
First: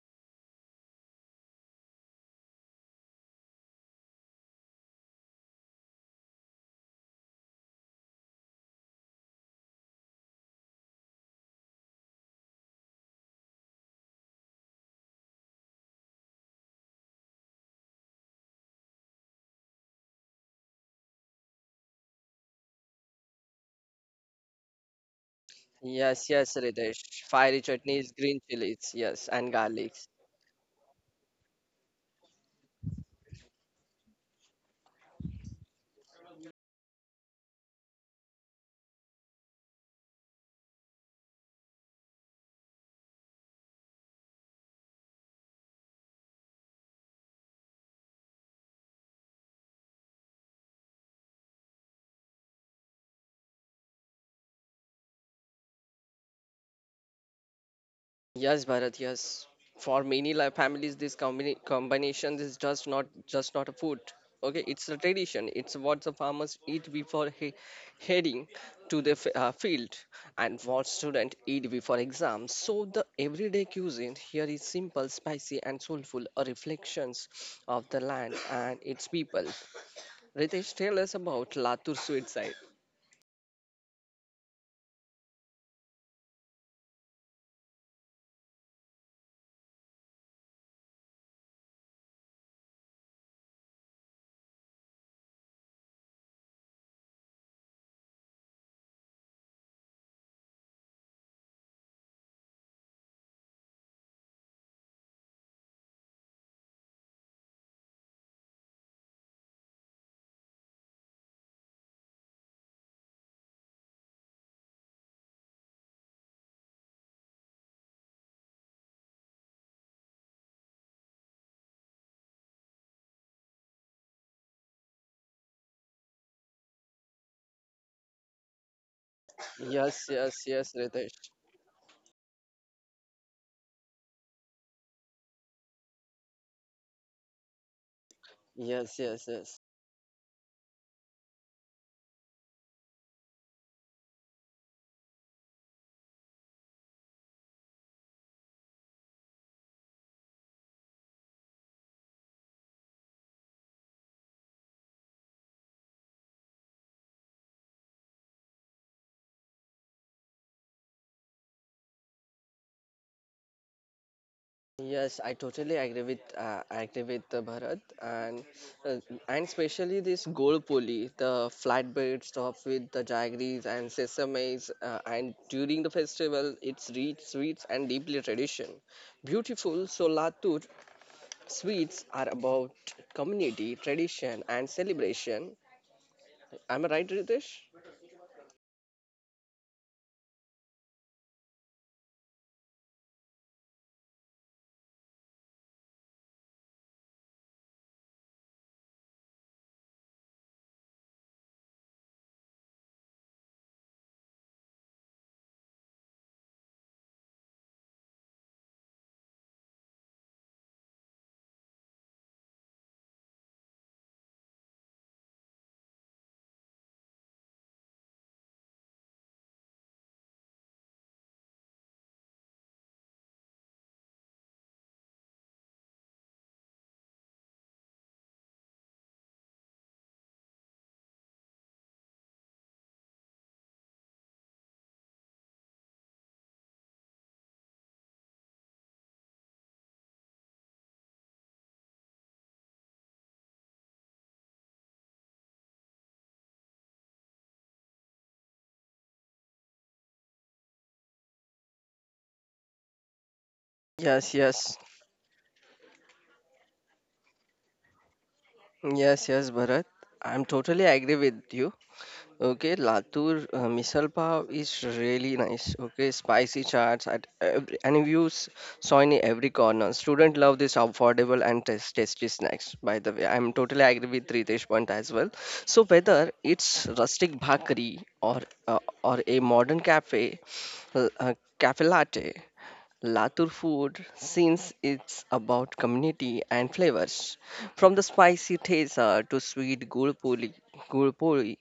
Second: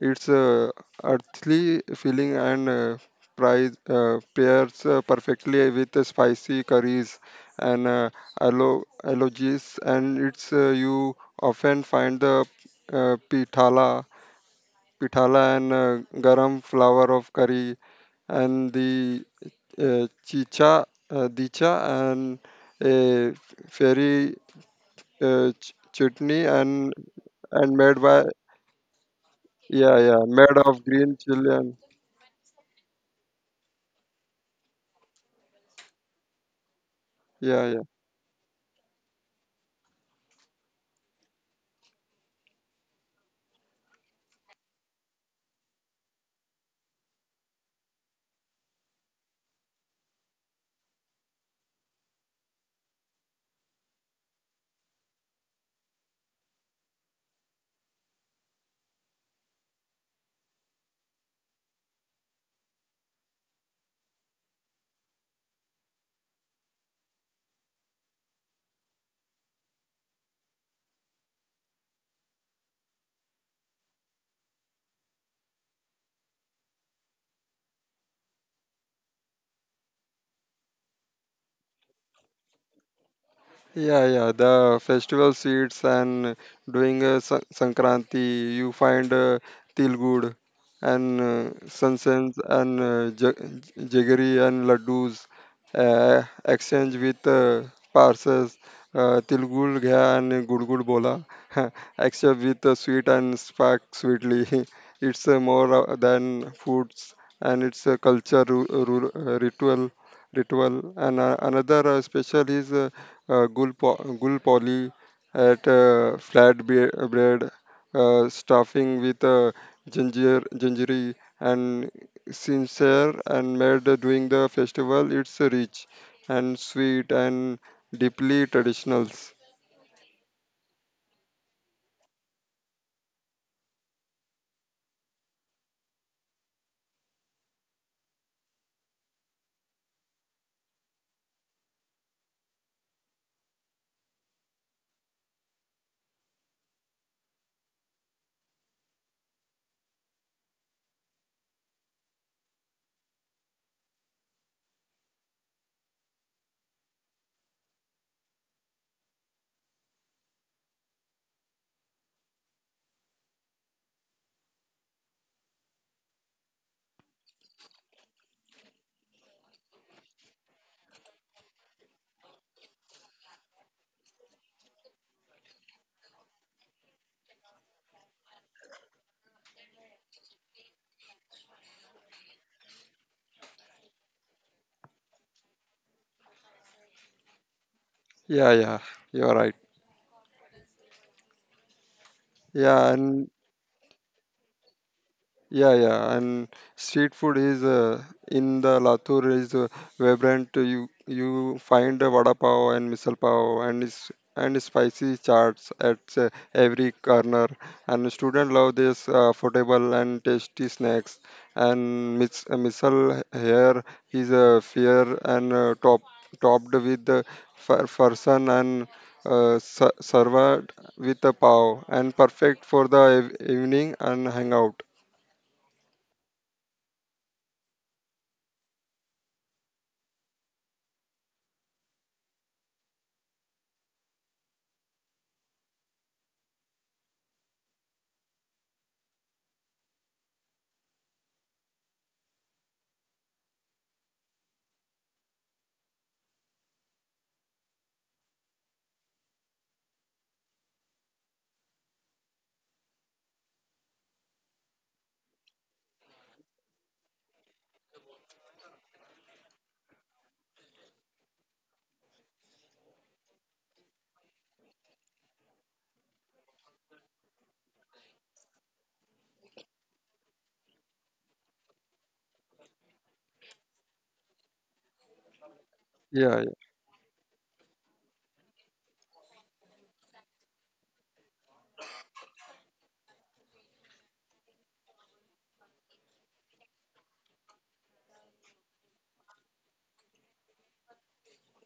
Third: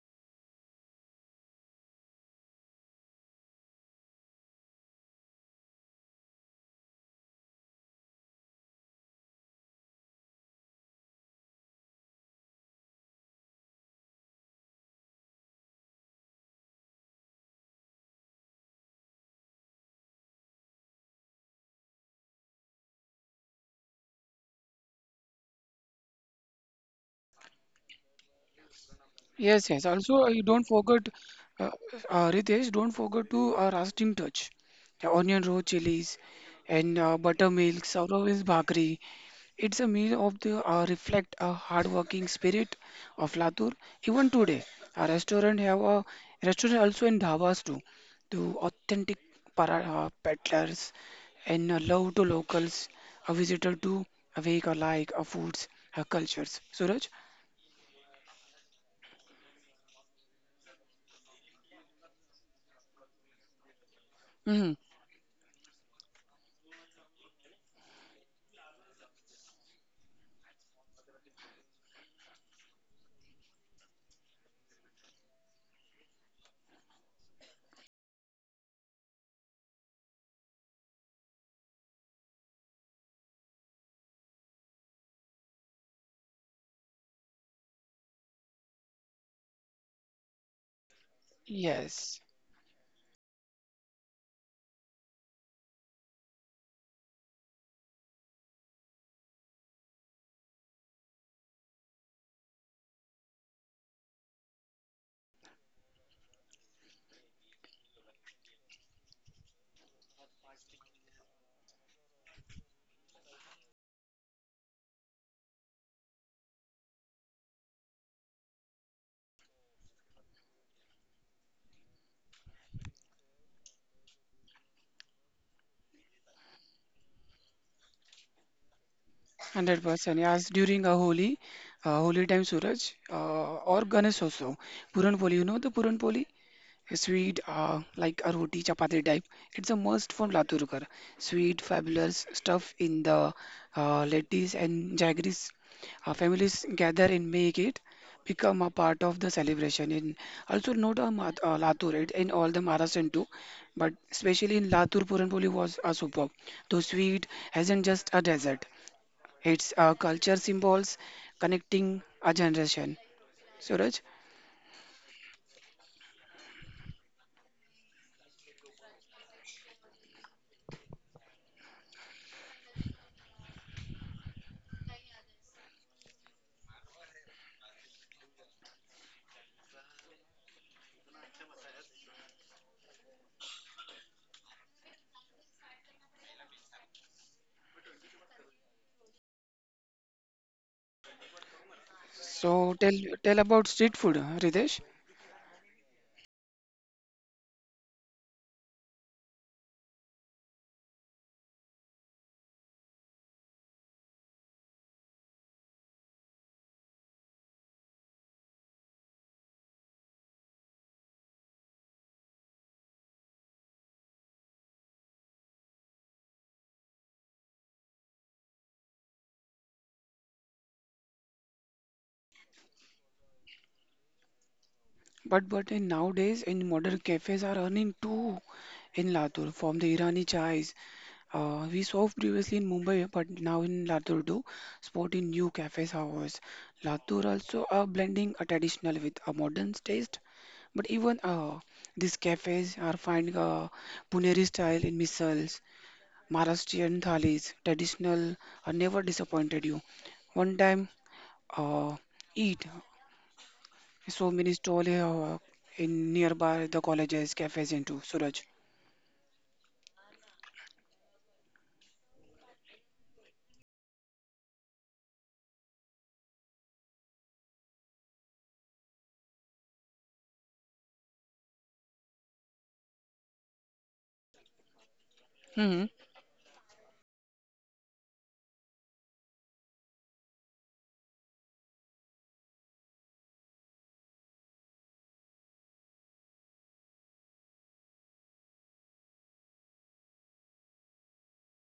It's a earthly feeling and pairs perfectly with the spicy curries and allergies. And it's you often find the uh, pithala, pithala and garam flour of curry, and the dicha and a fairy Yes, chutney yes, and Ritesh. Fiery and made chutneys, by, green chilies, yes, and yes, yes. garlic. yeah, Also, yeah, you made don't of forget, green chili and, uh, Ritesh, don't forget to roasting touch. The onion row chilies and yeah, yeah. buttermilk, Saurav's bhakri. It's a meal of the reflect a hardworking spirit of Latur. Even today, a restaurant have a restaurant also in dhabas too, to authentic peddlers and love to locals, a visitor to awake alike, a foods, a cultures. Suraj? Yes, Bharat, yes. For many life families, this combination is just not a food. Okay, Hmm. it's a tradition. It's what the farmers eat before heading to the field, and what students eat before exams. So the everyday cuisine here is simple, spicy, and soulful, a reflections of the land and its people. Ritesh, tell us about Latur sweet side. Yeah, yeah, the festival sweets, and doing a Sankranti, you find Tilgud and Yes. sansans and jaggery and laddus, exchange with parcels, Tilgud gaya and Gudgud bola, [LAUGHS] exchange with sweet and spark sweetly. [LAUGHS] It's more than foods, and it's a culture, ritual. And another special is. Uh, gul, po- Gul poly at bread, stuffing with gingery and sincere, and made during the festival. It's rich and sweet and deeply traditional. Yes, 100%, yes, yes, yes, during a Ritesh. holi, holy time, Suraj, or Ganesh also. Puran poli, you know the puranpoli, a sweet like a roti Yes, chapati type, yes, yes. it's a must from laturkar. Sweet fabulous stuff in the lettuce and jaggeries, families gather and make it become a part of the celebration in also not a latur, it in all the Maharashtra too, but especially in Latur puran poli was a superb though sweet. Hasn't just a dessert, it's culture symbols connecting a generation. Suraj, Yes, I totally agree with, I agree with Bharat, uh, and especially this gold pulley, the flatbed stuff with the jaggeries and sesames, and during the festival, it's rich sweets and deeply tradition. Beautiful Solatur sweets are about community, tradition, and celebration. Am I right, Ritesh? Yeah, yeah, you're right. so Yeah, and tell about street food, Ridesh. yeah, yeah, and street food is in the Latur is vibrant. You find a vada pav and misal pav, and is and spicy chaats at every corner. And students love this affordable and tasty snacks. And misal here is fair and topped with farsan, and served with a pav, and perfect for the evening and hangout. But in nowadays in modern cafes are earning too in Latur from the Irani chais. We saw previously in Mumbai, but now in Latur too, sporting new cafes hours. Latur also are blending a traditional with a modern taste. But even these cafes are finding a Puneri style in missiles Maharashtrian thalis, traditional, never disappointed you. One time, uh, eat so Yes, many yes, stall uh, in nearby the colleges, cafes, and too. Suraj. yes, yes, Bharat. I'm totally agree with you. Okay, Latur misal pav is really nice. Okay, spicy chaats at every, and you saw in every corner. Student love this affordable and tasty snacks. By the way, I'm totally agree with Ritesh point as well. So Hmm. whether Yeah, it's rustic bhakri or uh, a modern cafe, cafe latte, Latur food since it's about community and flavors, from the spicy thesa to sweet gulpuri,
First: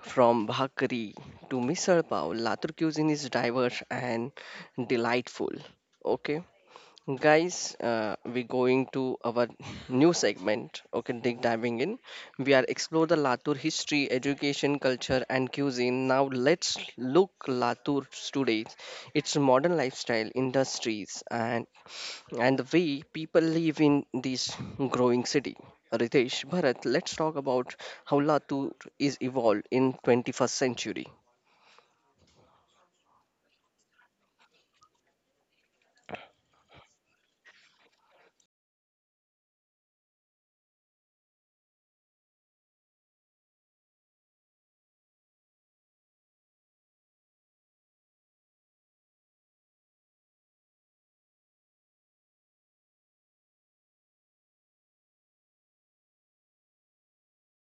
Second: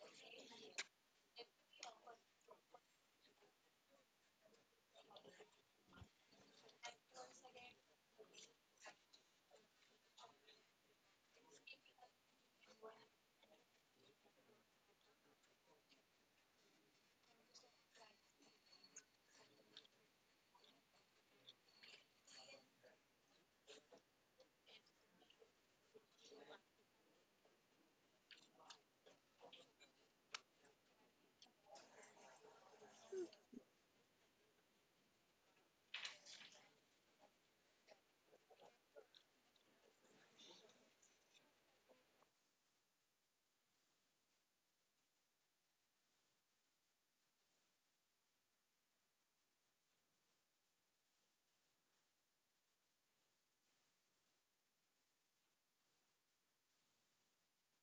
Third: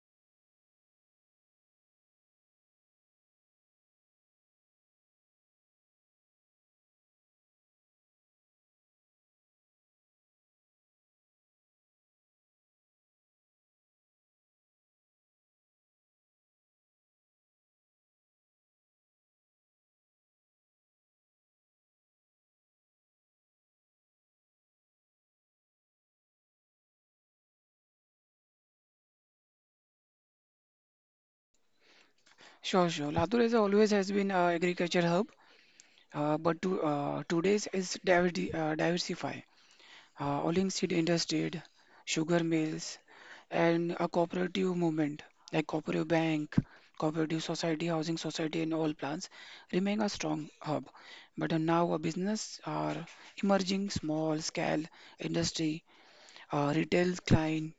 from bhakri to misal pav, Latur cuisine is diverse and delightful. Okay, guys, we're going to our [LAUGHS] new segment. Okay, dig diving in. We are explore the Latur history, education, culture, and cuisine. Now let's look Latur today, its modern lifestyle, industries, and the way people live in this growing city. Ritesh, Bharat, let's talk about how Latur is evolved in 21st century. Sure, sure. Latur is always has been a agriculture hub, but to, today's is diverdi diversify. Oiling seed industry, sugar mills, and a cooperative movement like cooperative bank, cooperative society, housing society, and all plans remain a strong hub. But now a business are emerging small scale industry, retail client,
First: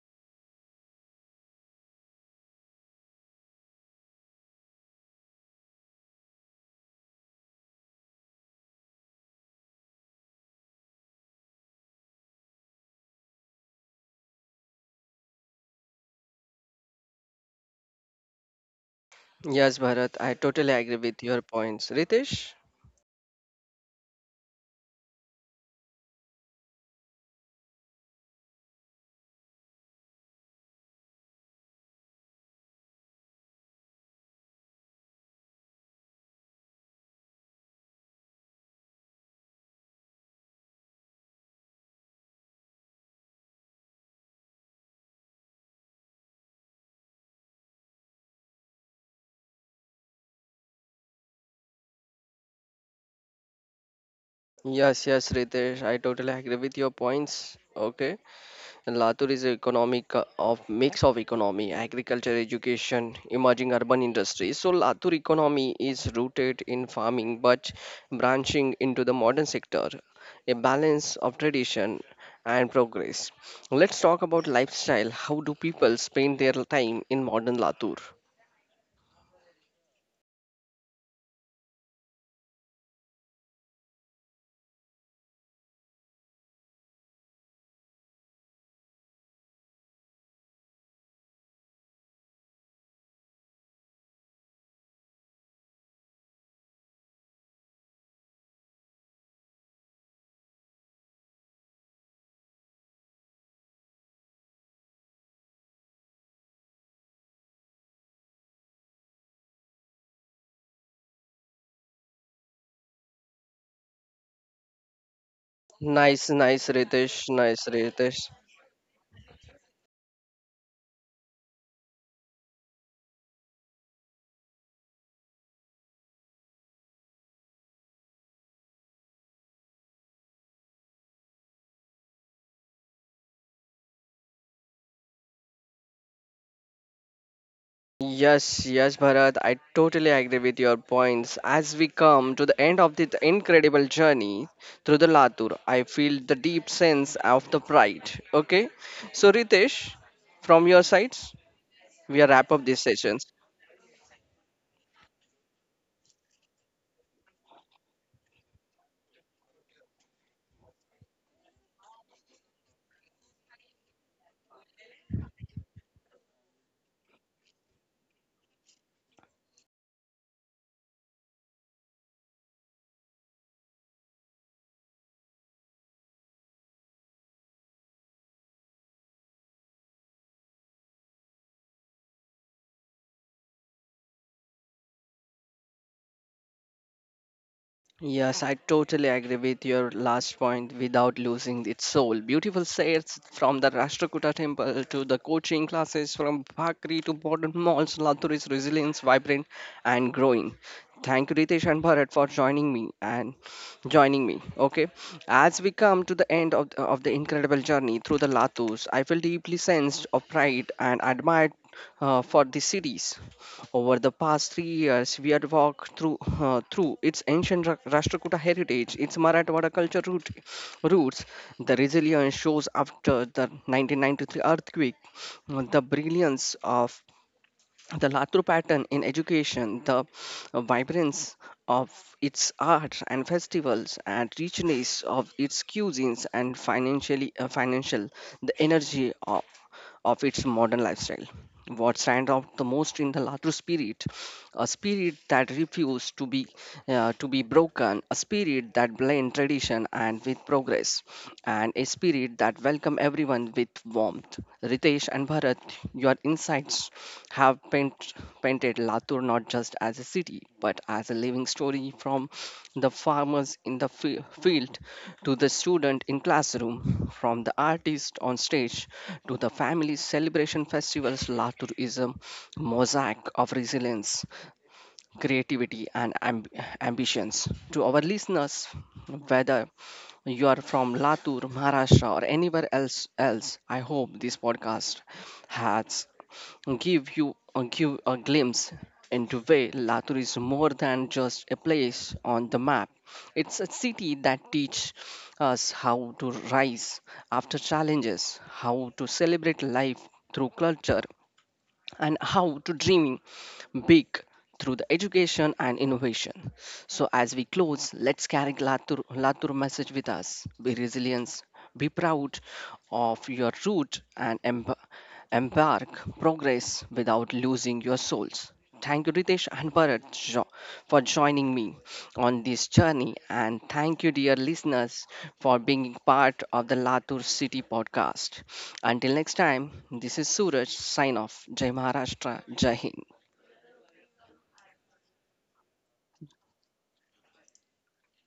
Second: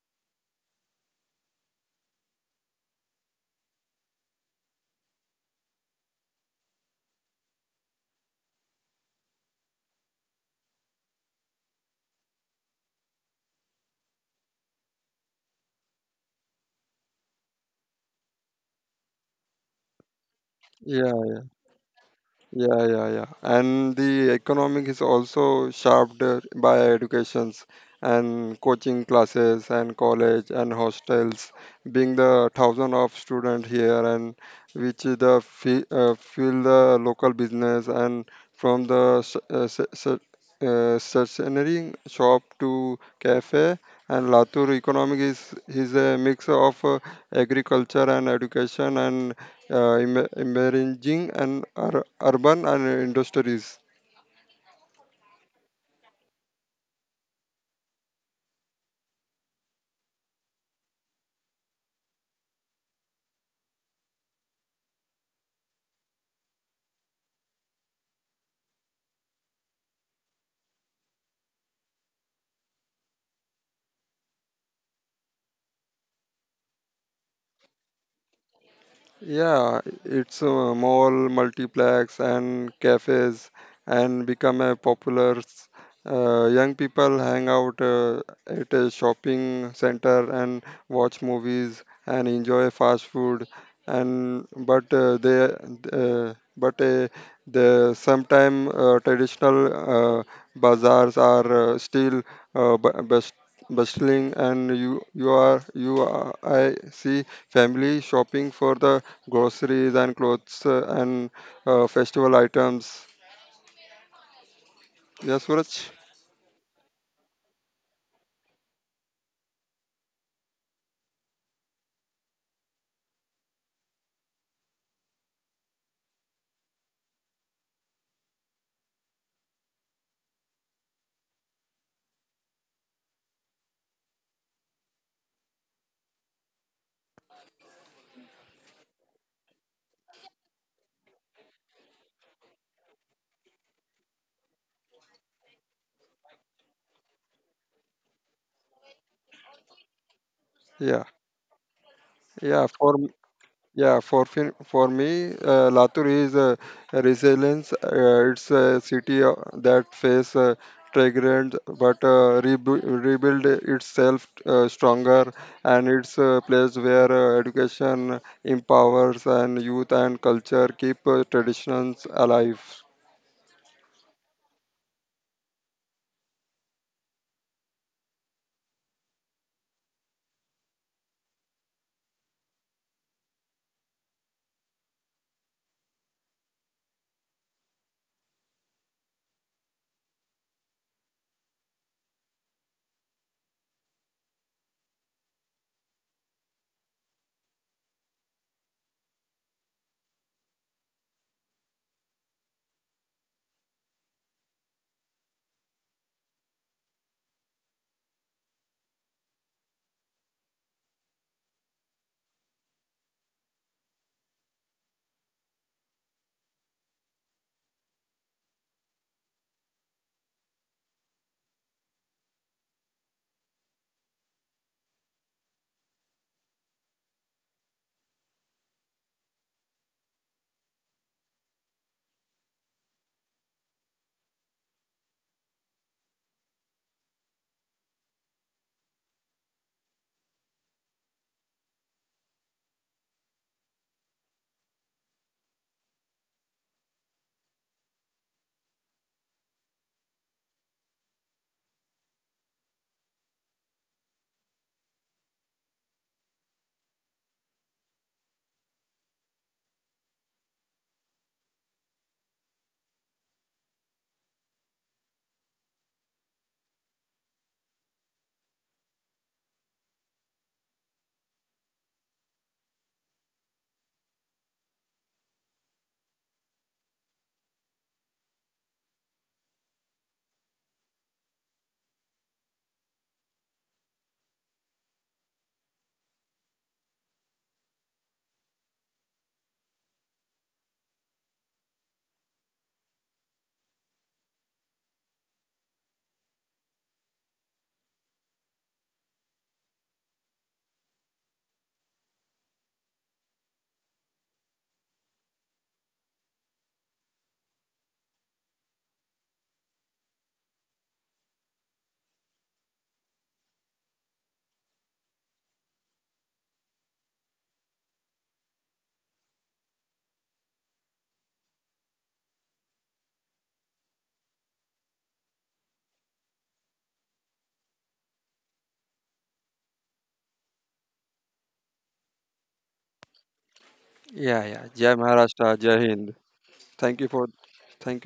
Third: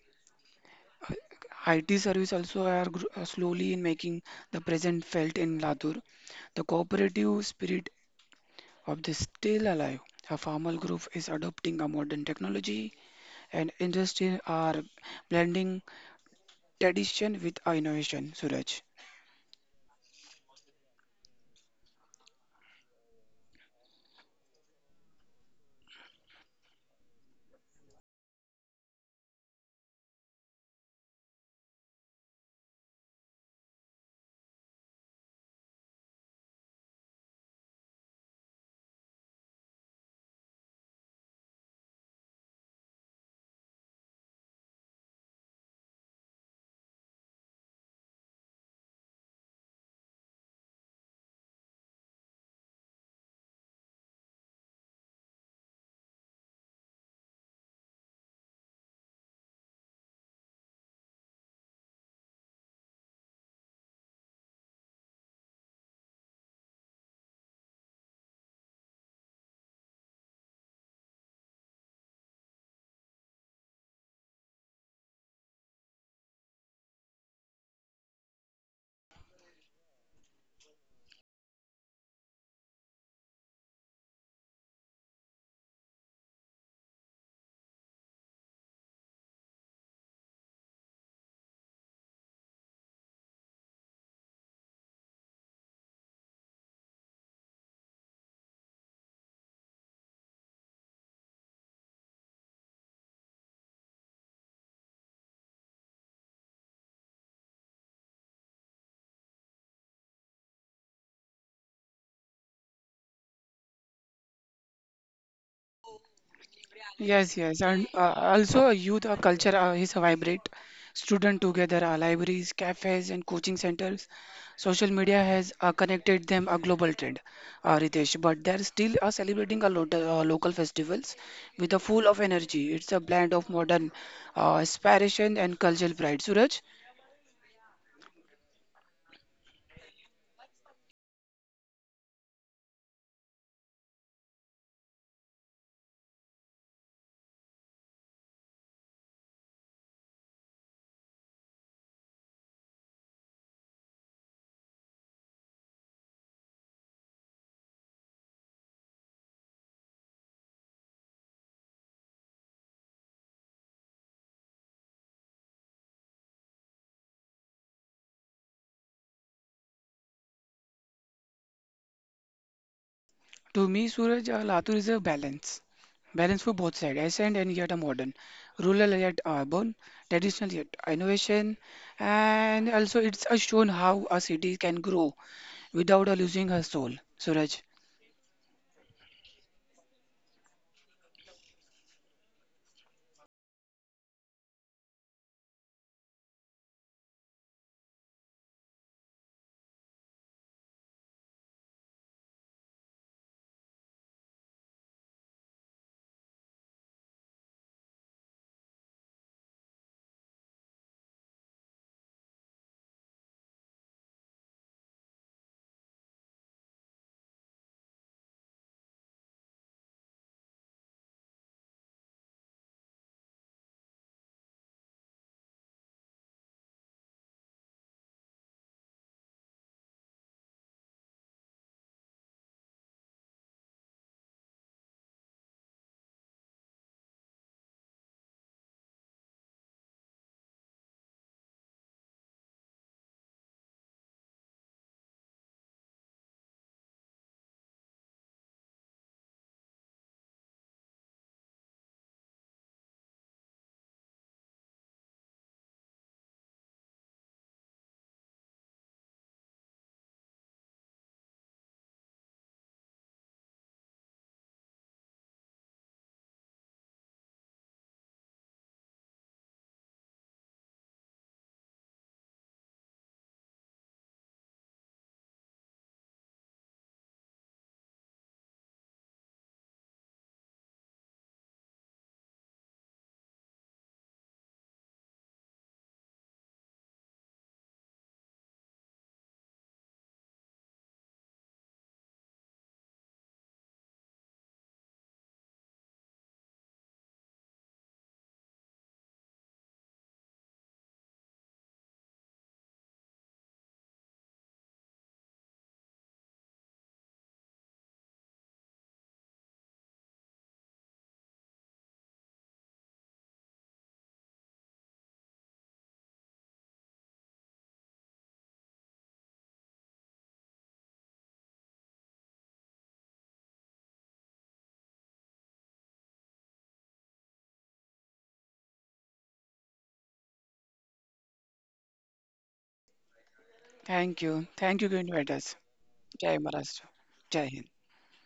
IT service also are slowly in making the present felt in Latur. The cooperative spirit of this still alive. A farmer group is adopting a modern technology and industry are blending tradition with innovation, Suraj. Yes, Bharat, I totally agree yeah, with your points. Ritesh? yeah, yeah, yeah. And the economic is also shaped by educations and coaching classes and college and hostels, being the thousand of student here, and which is the feel the local business, and from the stationery shop to cafe, and Latur economic is a mix of agriculture and education and emerging and urban and industries. Yes, yes, Ritesh, I totally agree with your points. Okay. And Latur is an economic of mix of economy, agriculture, education, emerging urban industries. So Latur economy is rooted in farming but branching into the modern sector, a balance of tradition and progress. Let's talk about lifestyle. How do people spend their time in modern Latur? Yeah, it's a mall, multiplex, and cafes, and become a popular. Young people hang out at a shopping center and watch movies and enjoy fast food. And but uh, but uh, the sometime traditional uh, bazaars are still best bustling, and I see family shopping for the groceries and clothes and festival items. Yes, Suraj. Nice, nice, Ritesh. Yes, yes, Nice, and Ritesh. also youth culture is vibrant. Student together, libraries, cafes, and coaching centers. Social media has connected them a global trend, Ritesh. But they're still celebrating a lot local festivals with a full of energy. It's a blend of modern aspiration and cultural pride. Suraj, Yes, yes, Bharat, I totally agree with your points. As we come to the end of this incredible journey through the Latur, I feel the deep sense of the pride. Okay, so Ritesh, from your Yeah, sides, we are wrap up yeah. these For m- sessions. yeah, for fin- for me, Latur is a resilience. It's a city that face triggered but rebuild itself stronger, and it's a place where education empowers, and youth and culture keep traditions alive. to me, Suraj, Latur is a balance. Balance for both sides, ancient and yet a modern, rural yet urban, traditional yet innovation, and also it's a shown how a city can grow without a losing her soul. Suraj, Yes, I totally agree with your last point without losing its soul. Beautiful sights, from the Rashtrakuta temple to the coaching classes, from Bhakri to modern malls, Latur is resilient, vibrant and growing. Thank you Ritesh and Bharat for joining me and joining me. Okay. As we come to the end of the incredible journey through the Latus, I feel deeply sensed of pride and admired for the cities. Over the past 3 years, we had walked through through its ancient Rashtrakuta heritage, its Marathwada roots, the resilience shows after the 1993 earthquake, the brilliance of the Latur pattern in education, the vibrance of its art and festivals, and richness of its cuisines and financial, the energy of its modern lifestyle. What stands out the most in the Latur spirit, a spirit that refused to be broken, a spirit that blend tradition and with progress, and a spirit that welcome everyone with warmth. Ritesh and Bharat, your insights have painted Latur not just as a city, but as a living story, from the farmers in the field to the student in classroom, from the artist on stage to the family celebration festivals. Latur is a mosaic of resilience, creativity, and ambitions. To our listeners, whether you are from Latur, Maharashtra, or anywhere else, I hope this podcast has give you give a glimpse into way Latur is more than just a place on the map. It's a city that teaches us how to rise after challenges, how to celebrate life through culture, and how to dreaming big through the education and innovation. So as we close, let's carry Latur message with us. Be resilient, be proud of your root and embark progress without losing your souls. Thank you, Ritesh and Bharat, for joining me on this journey. And thank you, dear listeners, for being part of the Latur City podcast. Until next time, this is Suraj, sign off. Jai Maharashtra, Jai Hind. thank you. Thank you for Yeah, yeah. inviting Jai us. Maharashtra, Jai Jai Hind. Maharashtra. Jai Thank you Hind. for, Thank